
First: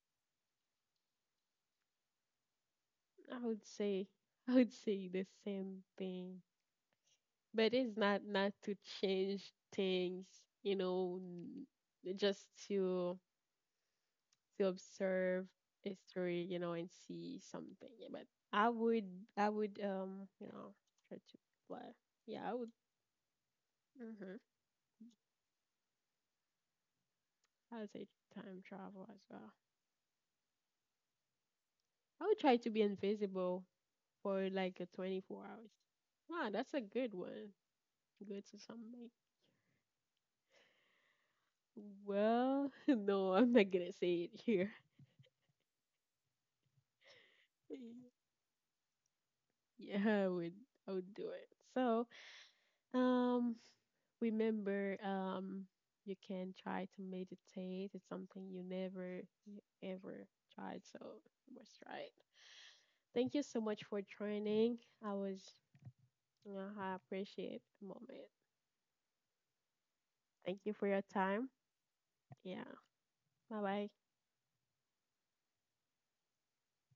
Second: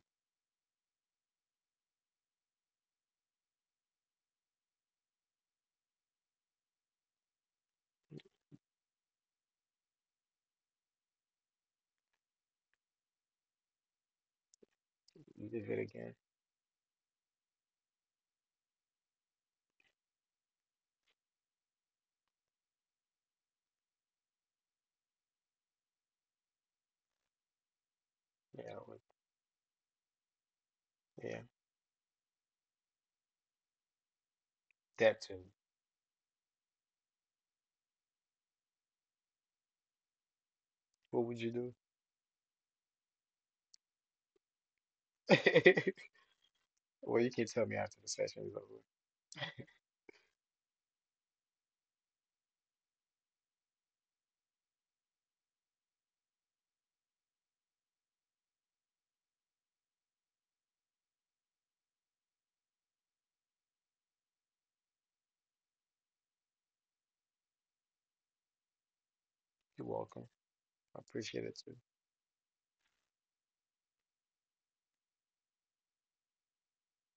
I would say I would say the same thing, but it's not, not to change things, you know, just to observe
You did it again?
history, you know, and see something. Yeah. But I would, I would, you know, try to fly. Yeah, I would. Hmm. I would say time
Yeah, I would.
travel as well.
Yeah,
I would try to be invisible for like a
that too.
24 hours. Wow, that's a good one. Good to something.
What would you
Well, *laughs* no, I'm not gonna say it here.
do? *laughs* Well, you can tell me after the
*laughs*
session is over.
Yeah, I would. I would do it. So, um, remember, you can try to meditate. It's something you never you ever tried, so you must try it. Thank you so much for joining. I was, you know, I appreciate the moment.
You're welcome.
Thank you for
I
your
appreciate
time.
it too.
Yeah. Bye bye.